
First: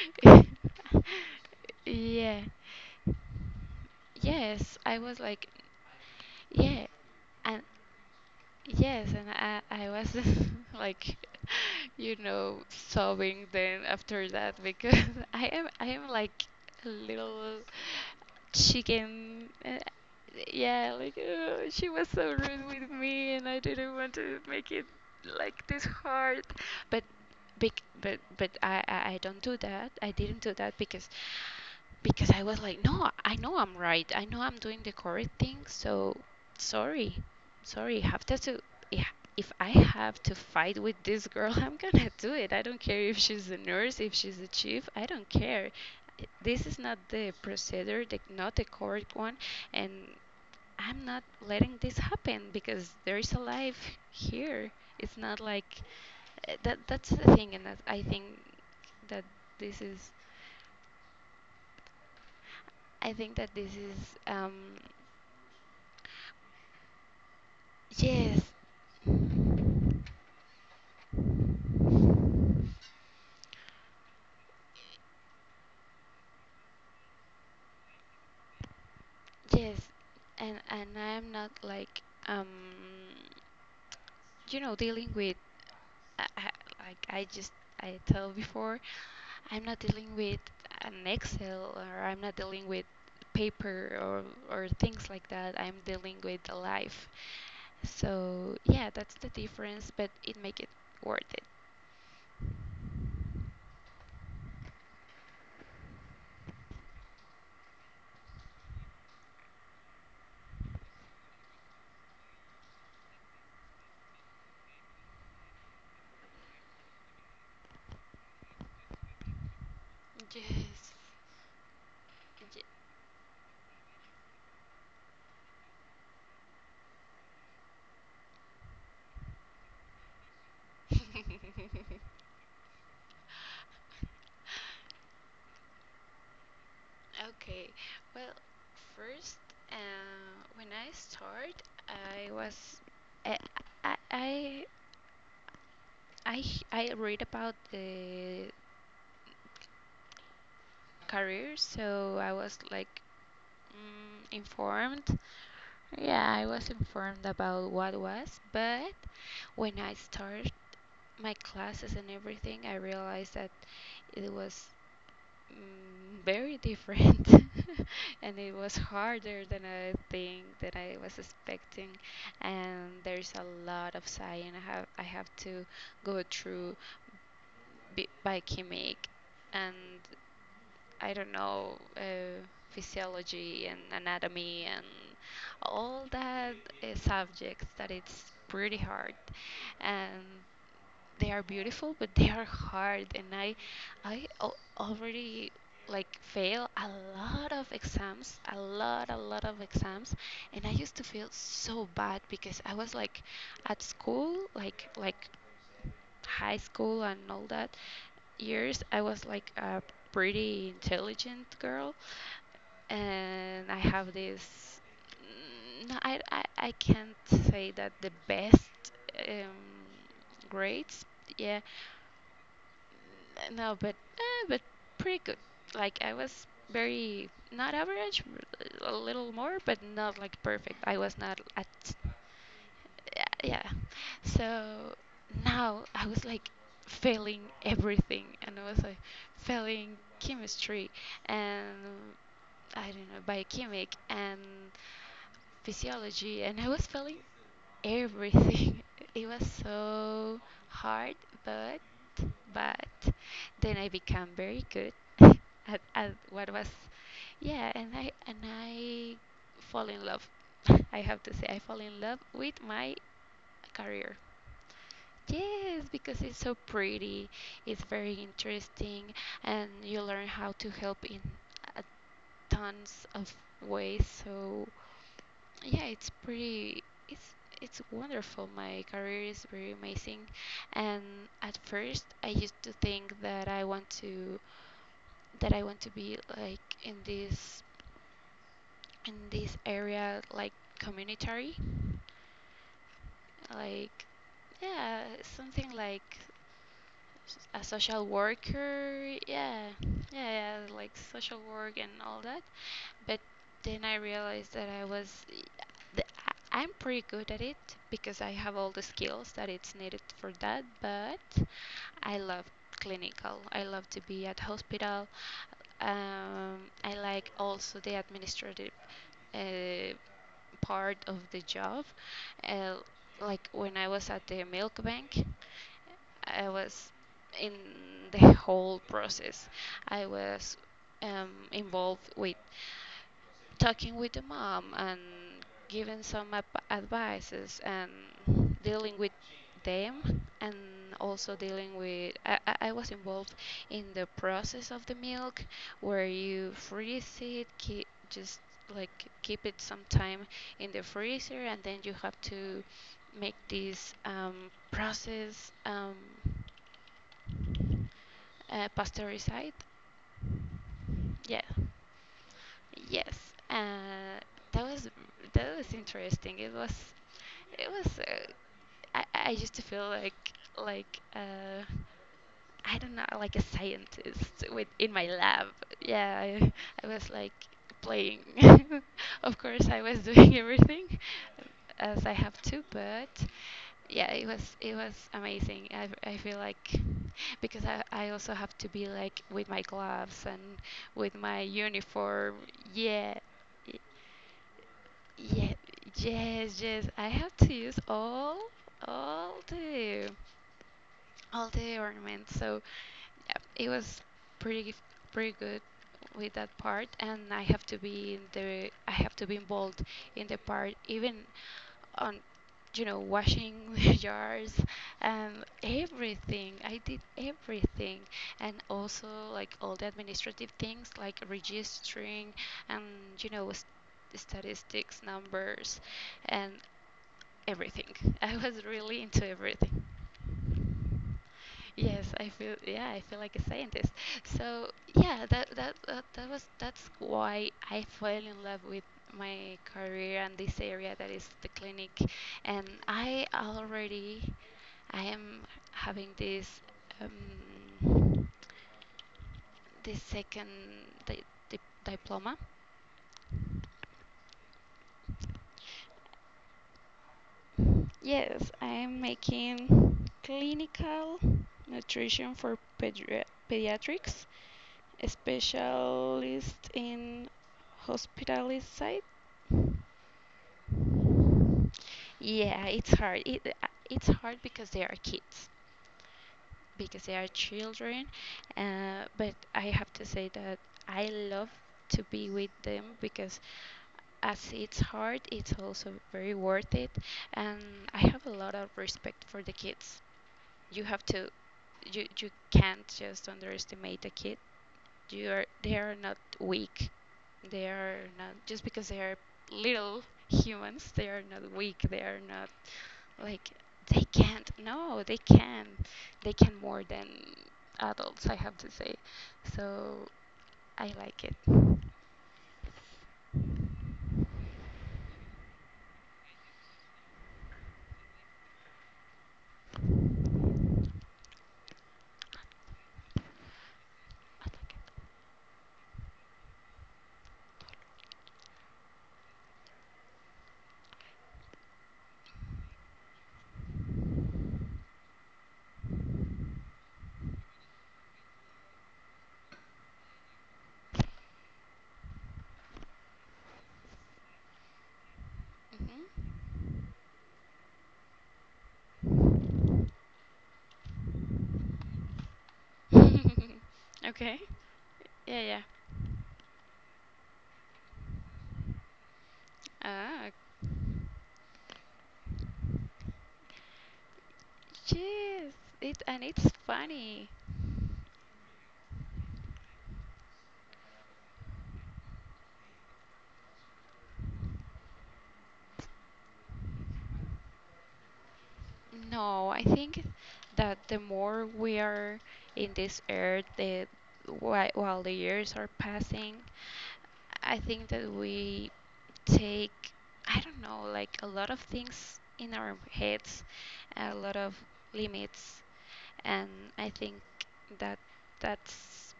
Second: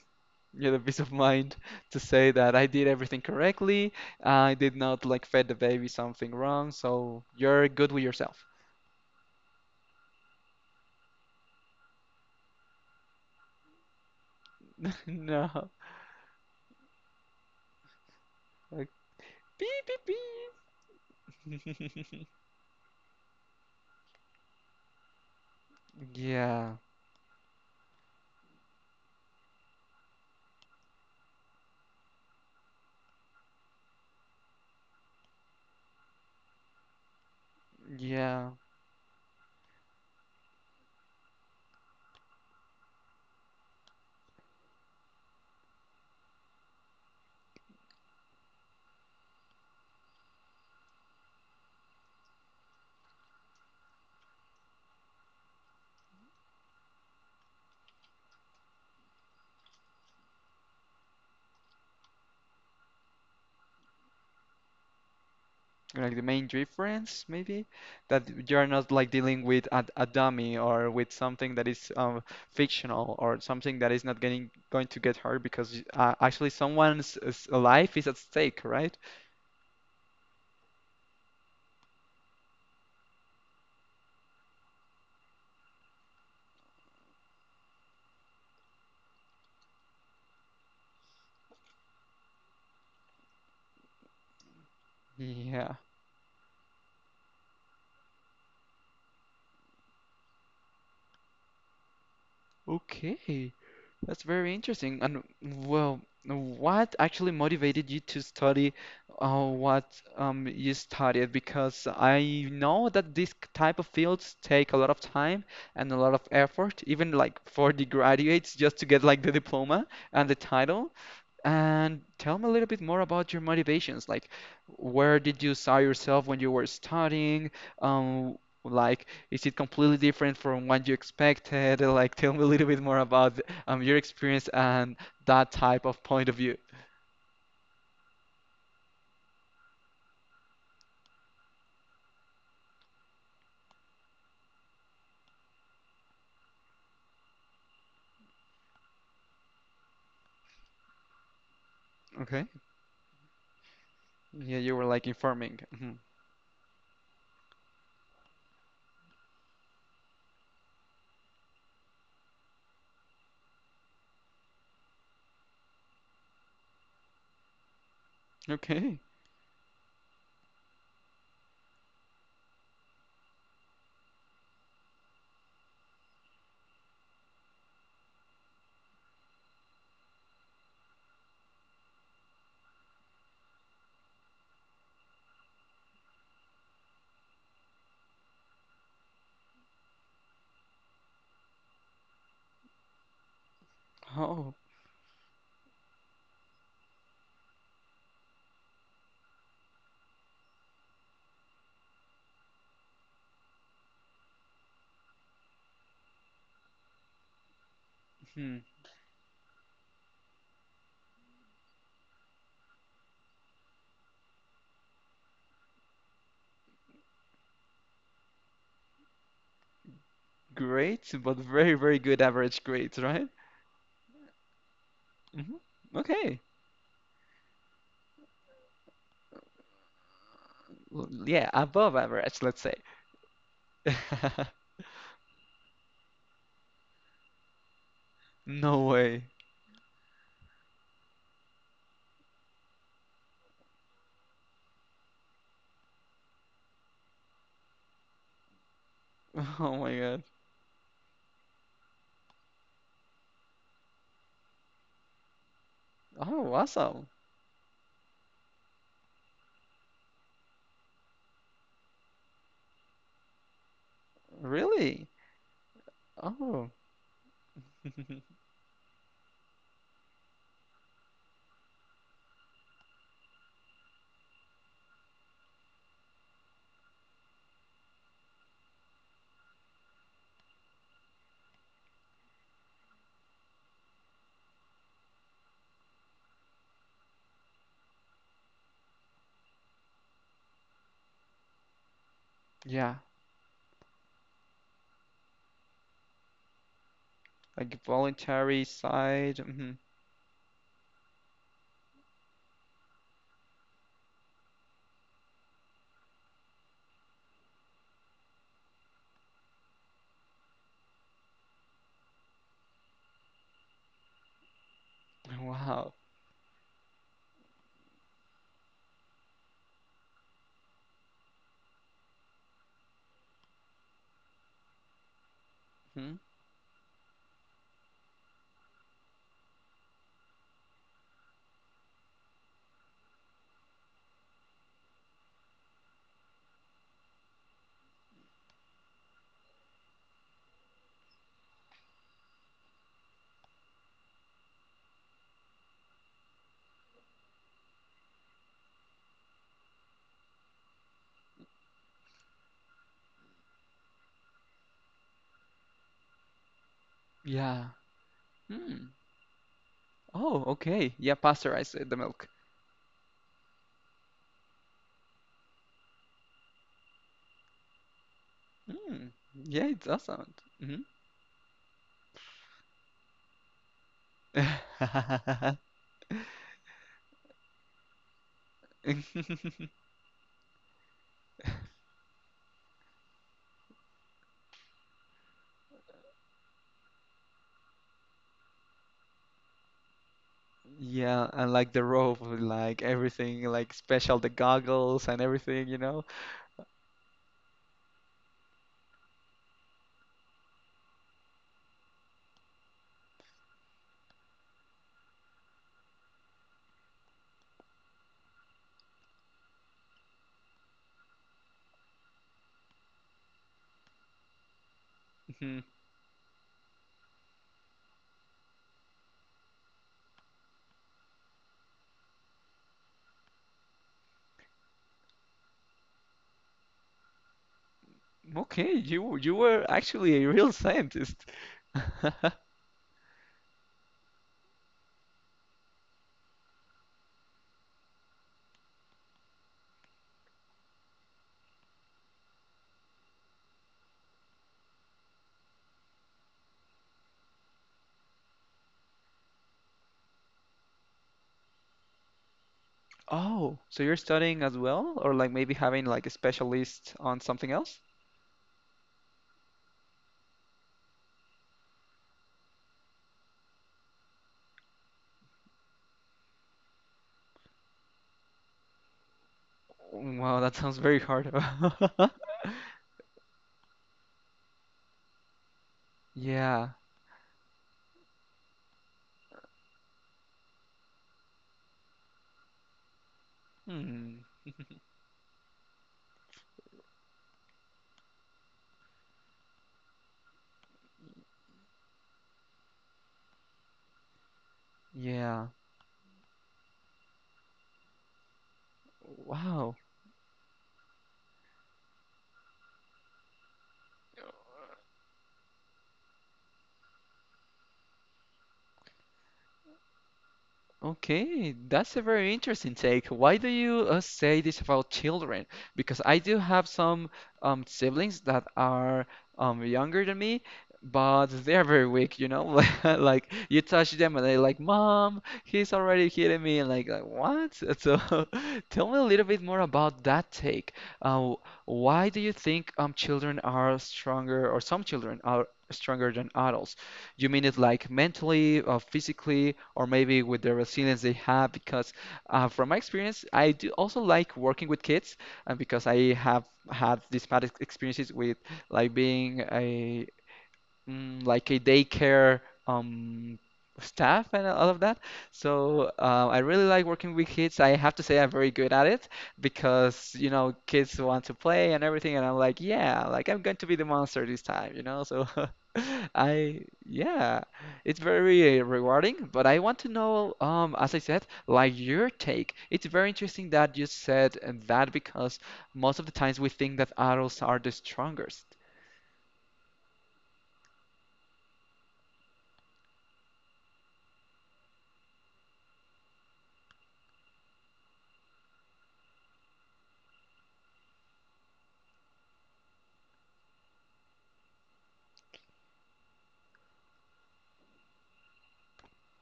Yeah, the peace of mind to say Yeah. that I did everything correctly. I did Yes, I not was like fed like, the baby something wrong, yeah, so and you're good with yourself. yes, and I was like, you know, sobbing then after that because No, I am like a little like, chicken. Beep beep Yeah, like oh, she was beep. so rude with me, and I didn't want to make it like this hard. Yeah, But, I don't do that. I didn't do that because I was like, no, I know I'm right. I know I'm doing the correct thing. So sorry, sorry. Have yeah. to yeah, if I have to fight with this girl, I'm gonna do it. I don't care if she's a nurse, if she's a chief. I don't care. This is not the procedure, not the correct one, and I'm not letting this happen because there is a life here. It's not like that. That's the thing, and that I think that this is I think that this is um, Like the main difference, maybe, yes, that you're not like dealing with a dummy or with something that is, fictional or something that is not getting going to get hurt because, actually someone's, life is at stake, right? yes, and I'm not like um, you know, dealing with I, I, like I just, I told before, I'm not dealing with an Excel or I'm not dealing with paper or things like that. Yeah. I'm dealing with the life. So yeah, that's the difference, but it make it worth it. Okay. That's very interesting. And well, what actually motivated you to study what you studied? Because I know that this type of fields take a lot of time and a lot of effort, even like for the graduates, just to get like the diploma and the title. And tell me a little bit more about your motivations. Like, where did you saw yourself when you were studying? Um, like, is it completely different from what you Ye- expected? Like, tell me a little bit more about your experience and that type of point of view. Okay, well, first, when I start, I was, I, I, I, I read about the career, so I Okay. was like Yeah, you were like informed. informing. Mhm. Yeah, I was informed about what was, but when I started my classes and everything, I realized that it was very different and it was Okay. harder than I think that I was expecting, and there's a lot of science I have to go through, biochemic, and I don't know, physiology and anatomy and all that subjects that it's pretty hard. And they are beautiful, but they are hard. And I, I Oh, al- already like fail a lot of exams, a lot of exams, and I used to feel so bad because I was like at school, like high school and all that hmm. years, I was like a pretty intelligent girl, and I have this. I can't say that the best um, grades. Great, but Yeah, very, very good average grades, right? no, but pretty good. Hmm. Like I Okay. was very not average, a little more, but not like perfect. I was not Yeah, at. above average, let's say. Yeah, yeah. So now I was like failing everything, and I was No like way. failing chemistry and, I don't know, biochemic and physiology, and I was failing everything. It was Oh my God. so hard, but but then I became very good at what Oh, was, awesome. yeah, and I fall in love. I have to say, I fall in love with my career. Really? Yes, because it's so Oh, pretty. It's very interesting, and you learn how to help in a tons of ways. So yeah, it's pretty. It's it's wonderful. My career is very amazing, and at first I used to think that I want to be like in this area like communitary, yeah. like, yeah, something like, a Like social voluntary worker, side. yeah, Hmm. yeah, yeah, like social work and all that. But then I realized that I was the, I'm pretty good at it because I have all the skills that it's needed for that, but I love clinical. I love to be at hospital. Wow. I like also the administrative uh, part of the job. Uh, like when I was at the milk bank, Hmm? I was in the whole process. I was involved with talking with the mom and giving some advices and dealing with them, and also dealing with I was involved in the process of the milk, where you freeze it, keep, just like keep it some time in the freezer, and then you have to make this process, Yeah. Hmm. pasteurized. Oh, okay. Yeah, Yeah. pasteurize, the milk. Yes, uh, that was that was interesting. It was it was. Hmm. I used to Yeah, it feel does sound. like Hmm. like I don't know, like a scientist with in my lab. Yeah, I was like playing. Of course, I was doing everything, um, as I have to, but yeah, it was amazing. I feel like because I also have to be like with my gloves and with Yeah, my and like the robe, uniform. like Yeah. everything, like y- special, the goggles and Yeah, everything, you know? yes, yes. I have to use all all the all the ornaments. So yeah, it was pretty pretty good with that part, and I have to be in the I have to be involved in the part, even on, you know, washing the jars and Mhm. everything. I did everything. And also, like, all the administrative things, like registering and, you know, statistics, numbers, and everything. I was Okay, really you into you were everything. actually a real scientist. Yes, I feel, yeah, I feel like a scientist. So yeah, that that that was that's why I fell in love with my career and this area that is the clinic, and I already I am having this, um, this second, di- diploma. Oh, so you're studying as well, or like maybe having like a specialist on something else? Yes, I am making clinical nutrition for pediatrics. Specialist in hospital side. Wow, that sounds very hard. Yeah, it's hard. It's hard because they are kids, Yeah. because they are children. But I have to say that I love to be with them, because Hmm. as it's hard, it's also very worth it. And I have a lot of respect for the kids. You have to, you you can't just underestimate a kid. You are Yeah. they are not weak. They are not just because they are Wow. little humans. They are not weak. They are not like they can't. No, they can. They can more than adults, I have to say. So I like it. Okay, that's a very interesting take. Why do you, say this about children? Because I do have some, siblings that are, younger than me, but they are very weak, you know? Like, you touch them and they're I like, like "Mom, he's already hitting me." And like, what? So tell me a little bit more about that take. Uh, why do you think children are stronger, or some children are stronger than adults? You mean it like mentally or physically, or maybe with the resilience they have? Because from my experience, I do also like working with kids, and because I have had these bad experiences with like being a, like, a daycare, it. Hmm. um, staff Okay. and all of that. Yeah, yeah. So I really like working with kids. I have to say I'm very good at it because Ah, kids want to play and everything, and I'm like, yeah, like I'm going to be the monster this time. So jeez. It and it's I funny. Yeah, it's very rewarding. But I want to know, as I said, like your take. It's very interesting that you said that because most of the times we think that adults are the strongest. No, I think that the more we are in this earth, the while the years are passing, I think that we take, I don't know, like a lot of things in our heads, a lot of limits, and I think that that's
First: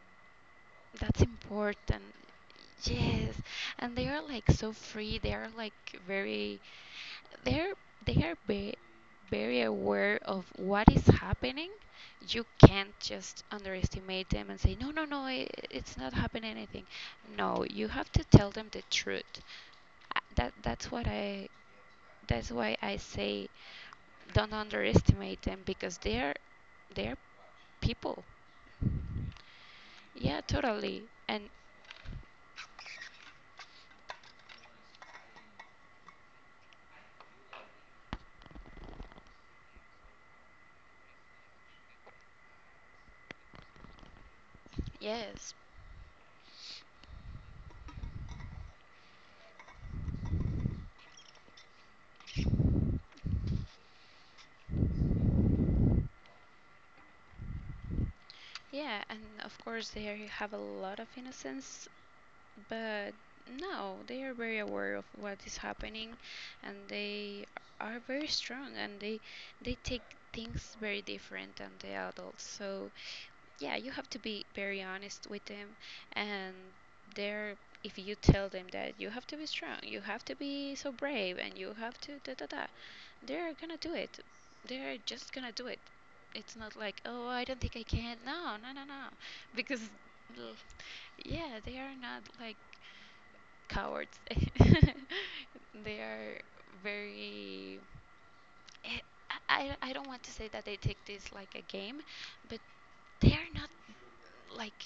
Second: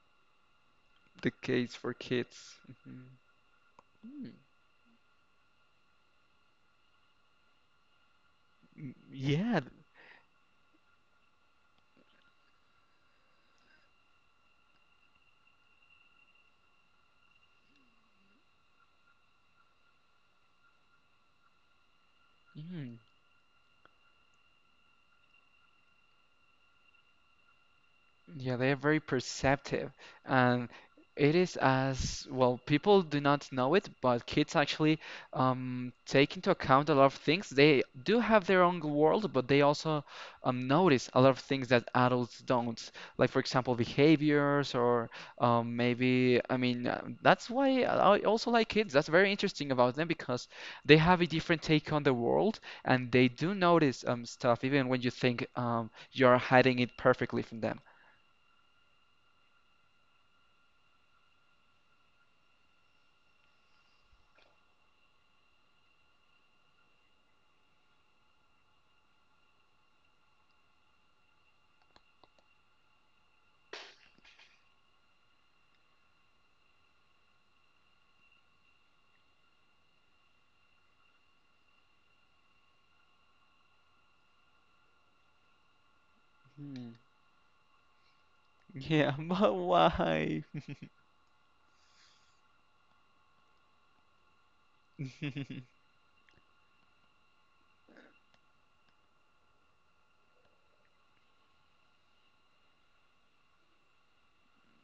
that's The case for important. kids. Mm-hmm. Yes, and they are Mm, like so free. They are like very they're they are ve- mm, yeah. very aware of what is happening. You can't just underestimate them and say, no, no, no, I it's not happening anything. No, you have to tell them the truth. I- That that's what I that's why I Mm. say don't underestimate them because they are people. Yeah, they are very perceptive. Yeah, And totally. it And is as well, people do not know it, but kids actually, take into account a lot of things. They do have their own world, but they also, notice a lot of things that adults don't. Like, for example, behaviors, or yes, maybe, I mean, that's why I also like kids. That's very interesting about them because they have a different take on the world and they do notice, stuff, even when you think, you're hiding it perfectly from them. yeah, and of course they have a lot of innocence. But no, they are very aware of what is happening, and they are very strong, and they take things very different than the adults. So yeah, you have to be very honest with them, and they're if you tell them that you have to be strong, you have to be so brave and you have to da da da, they're gonna do it. They're just gonna do it. It's not Hmm. like, oh, I don't think I can. No, no, no, no. Yeah, but Because, why? l- yeah, they are not like cowards. They are very. eh, I don't want to say that they take this like a game, but they are not like,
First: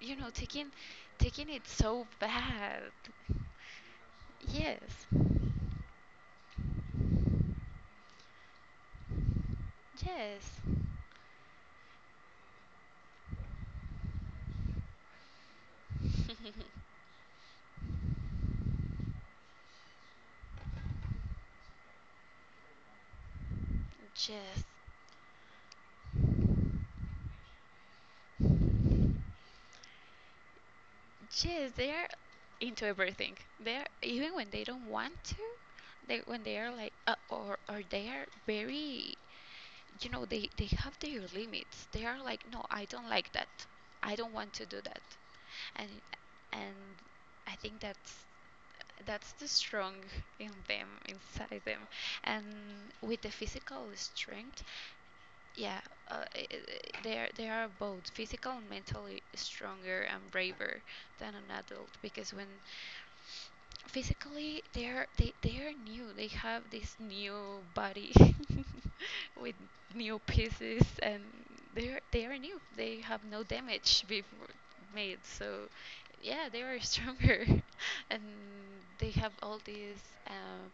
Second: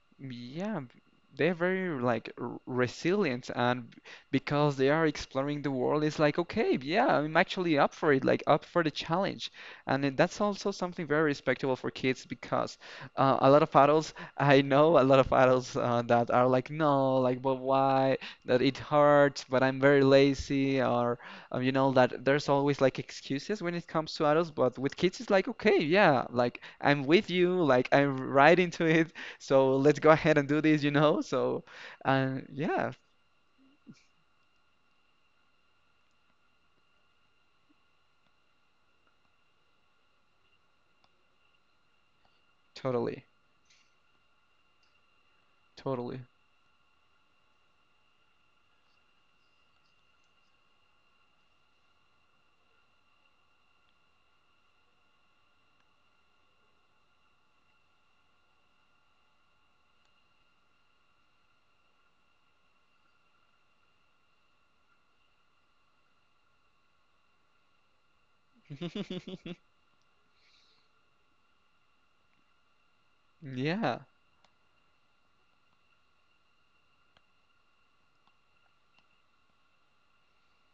you know, Yeah, taking they're it very so like r- bad. resilient, and because they are Yes. exploring the world, it's like, okay, yeah, I'm actually up for it, like up for the challenge, and then that's also Yes. something very respectable for kids because, a lot of adults, I know a lot of adults, that are like, no, like, but why? That it hurts, but I'm very lazy, or that there's always like excuses when it comes to adults, Yes. but with kids, it's like, okay, yeah, like I'm with you, like I'm right into it. So let's go ahead and do this, you know? So, Yes, they are and into yeah, everything. They are, even when they don't want to. They when they are like, or they are very, you know, they have their limits. They are like, no, I don't totally, like that. I don't want to do that. And totally. and I think that's the strong in them, inside them. And with the physical strength, yeah, they are both physical and mentally stronger and braver than an adult, because when physically they are new, they have this new body with new pieces, and they are new, they have no Yeah, damage before made. So yeah, they are stronger and they have all these, um,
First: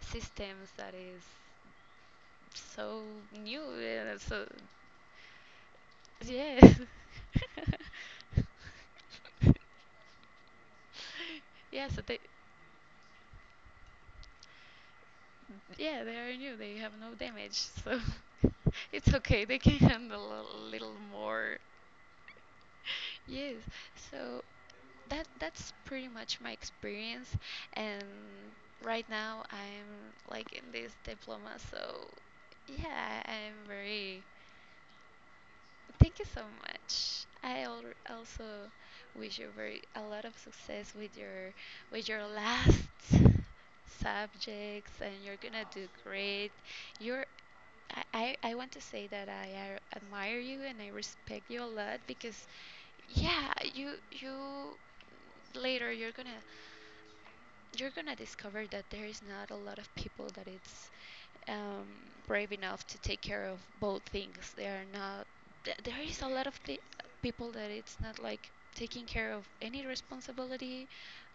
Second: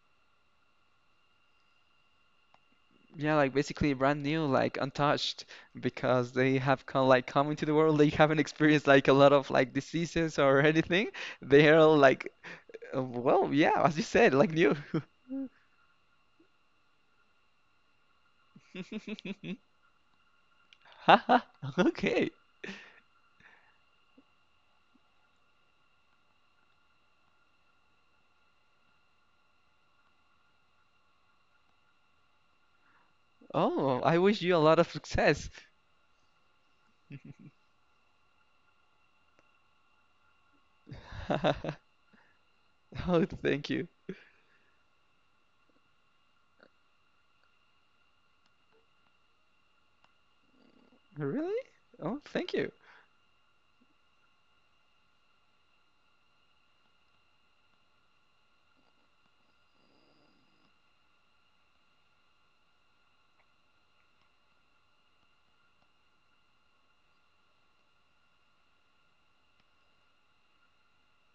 systems that is so yeah, like new, basically yeah, brand new, so like untouched, because they yeah, have come into the world. They haven't experienced like a lot of like diseases or anything. They are yeah. So they, like, well, yeah, as you said, like new. yeah, they are new. They have no damage, so it's okay. They can handle a little Haha, more. okay. Yes. So that that's pretty much my experience, and right now I'm like in this diploma. So yeah, I'm Oh, I very. wish you a lot of success. Thank you so much. I also wish you very a lot of success with your last Oh, thank you. subjects, and you're gonna do great. You're I want to say that I admire you and I respect Really? you a lot Oh, because thank you. yeah, you later you're gonna discover that there is not a lot of people that it's, um, brave enough to take care of both things. They are not. There is a lot of people that it's not like taking care of any responsibility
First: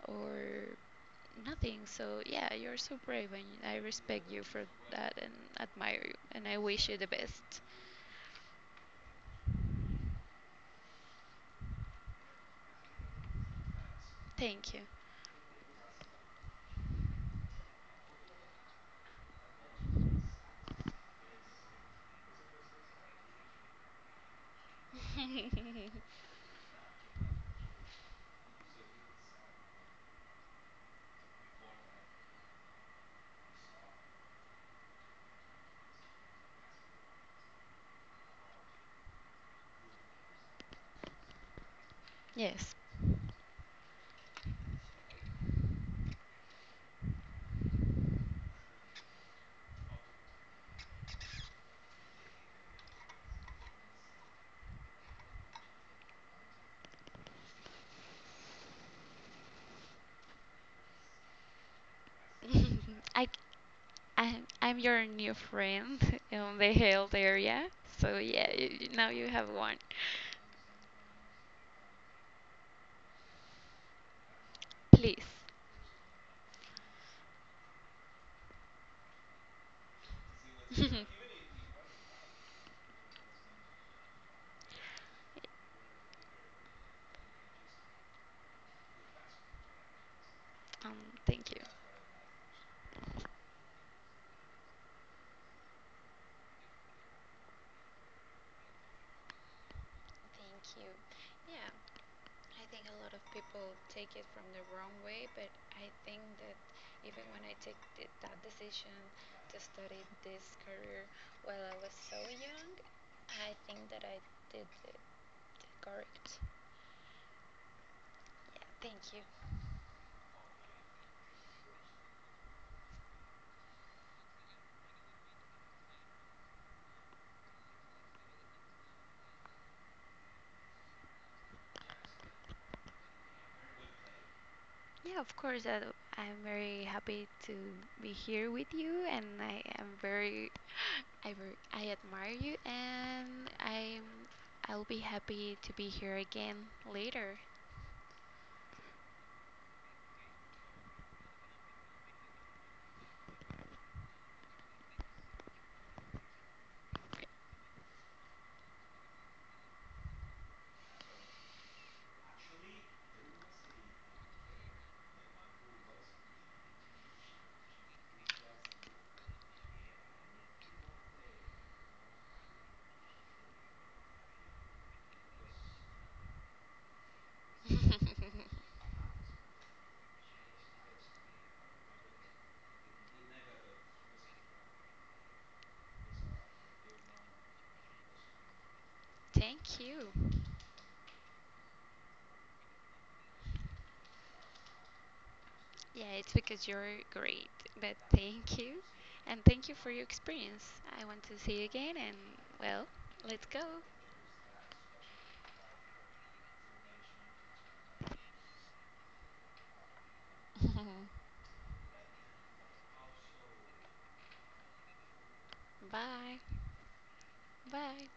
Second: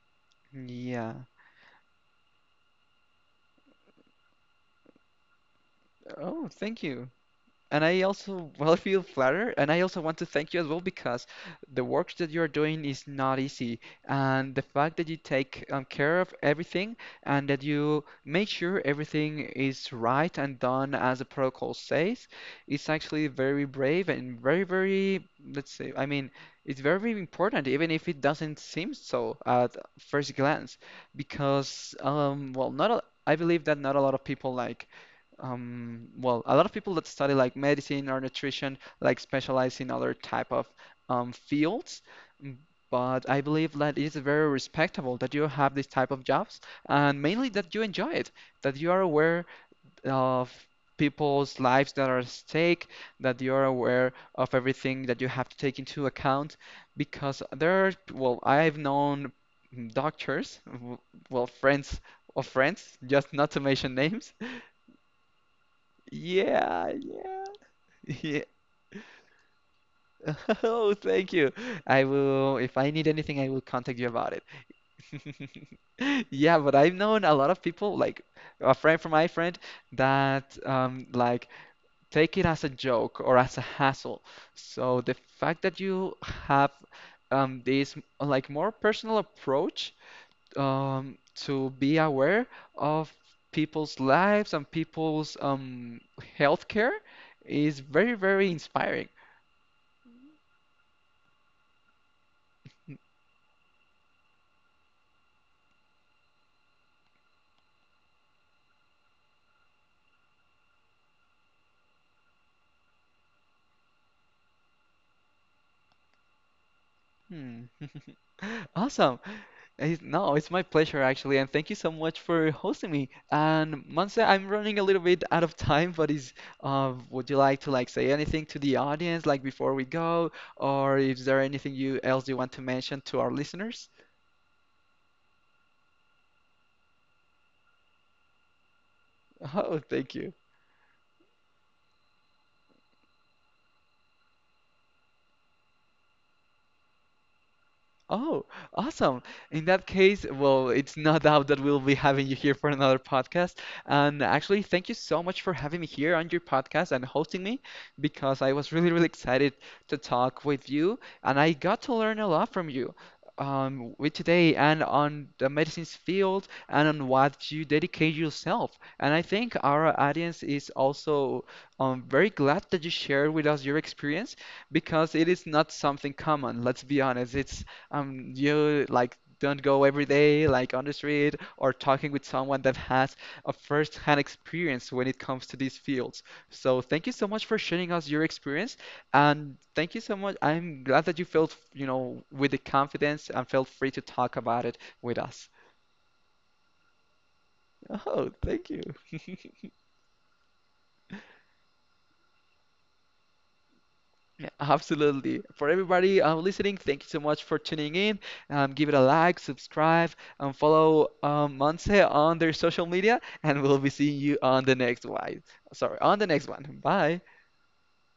or Yeah. nothing. So yeah, you're so brave, and I respect you for that, and admire you, and Oh, I thank wish you the you. best. And I also, well, I feel flattered, and I also want to thank you as well because the work that you are doing is not easy, and the Thank you. fact that you take care of everything and that you make sure everything is right and done as the protocol says is actually very brave and very, very, let's say, I mean, it's very very important, even if it doesn't seem so at first glance, because, well, not a, I believe that not a lot of people well, a lot of people that study like medicine or nutrition like specialize in other type of fields, m- Yes, but I believe that it is very respectable that you have this type of jobs and mainly that you enjoy it, that you are aware of people's lives that are at stake, that you are aware of everything that you have to take into account because there are, well, I've known doctors, well, friends of friends, I just not to mention names, I'm your new friend in the yeah, health yeah, area. So yeah. yeah, now you have one. Oh, thank you. I will, if I need anything, I will contact you about it. Please. Yeah, but I've known a lot of people, like a friend from my friend, that like take it as a joke or as a hassle. So the fact that you have this like more personal approach um, thank you. to be aware of people's lives and people's healthcare is very, very inspiring. Thank you. Yeah, I think a lot of people take it from the wrong way, but I think that even when I take that decision to study this career while I was so young, I think that I did it correct. Hmm. Yeah, thank Awesome. you. It's, no, it's my pleasure actually, and thank you so much for hosting me. And Monse, I'm running a little bit out of time, but is would you like to like say anything to the audience like before we go, or is there anything you else you want to mention to our listeners? Yeah, of course. I'm very happy to be here with you, and I Oh, am thank you. very, I very, I admire you, and I'm, I'll be happy to be here again later. Oh, awesome. In that case, well, it's no doubt that we'll be having you here for another podcast. And actually, thank you so much for having me here on your podcast and hosting me because I was really, really excited to talk with you and I got to learn a lot from you with today and on the medicines field and on what you dedicate yourself. And I think our audience is also very glad that you shared with us your experience because it is not something common, let's be honest. It's you like don't go every day like on the street or talking with someone that has a first-hand experience when it comes to these fields. So thank you so much for sharing us your experience, and Thank thank you you. so much. I'm glad that you felt, you know, with the confidence and felt free to talk about it with us. Yeah, it's because you're great, but Oh, thank thank you. you, and thank you for your experience. I want to see you again, and, well, let's go. Yeah, absolutely. For everybody listening, thank you so much for tuning in. Give it a like, subscribe, and follow Monse on their social media, and we'll be seeing you on the next one. Sorry, on the Bye. next one. Bye. Bye.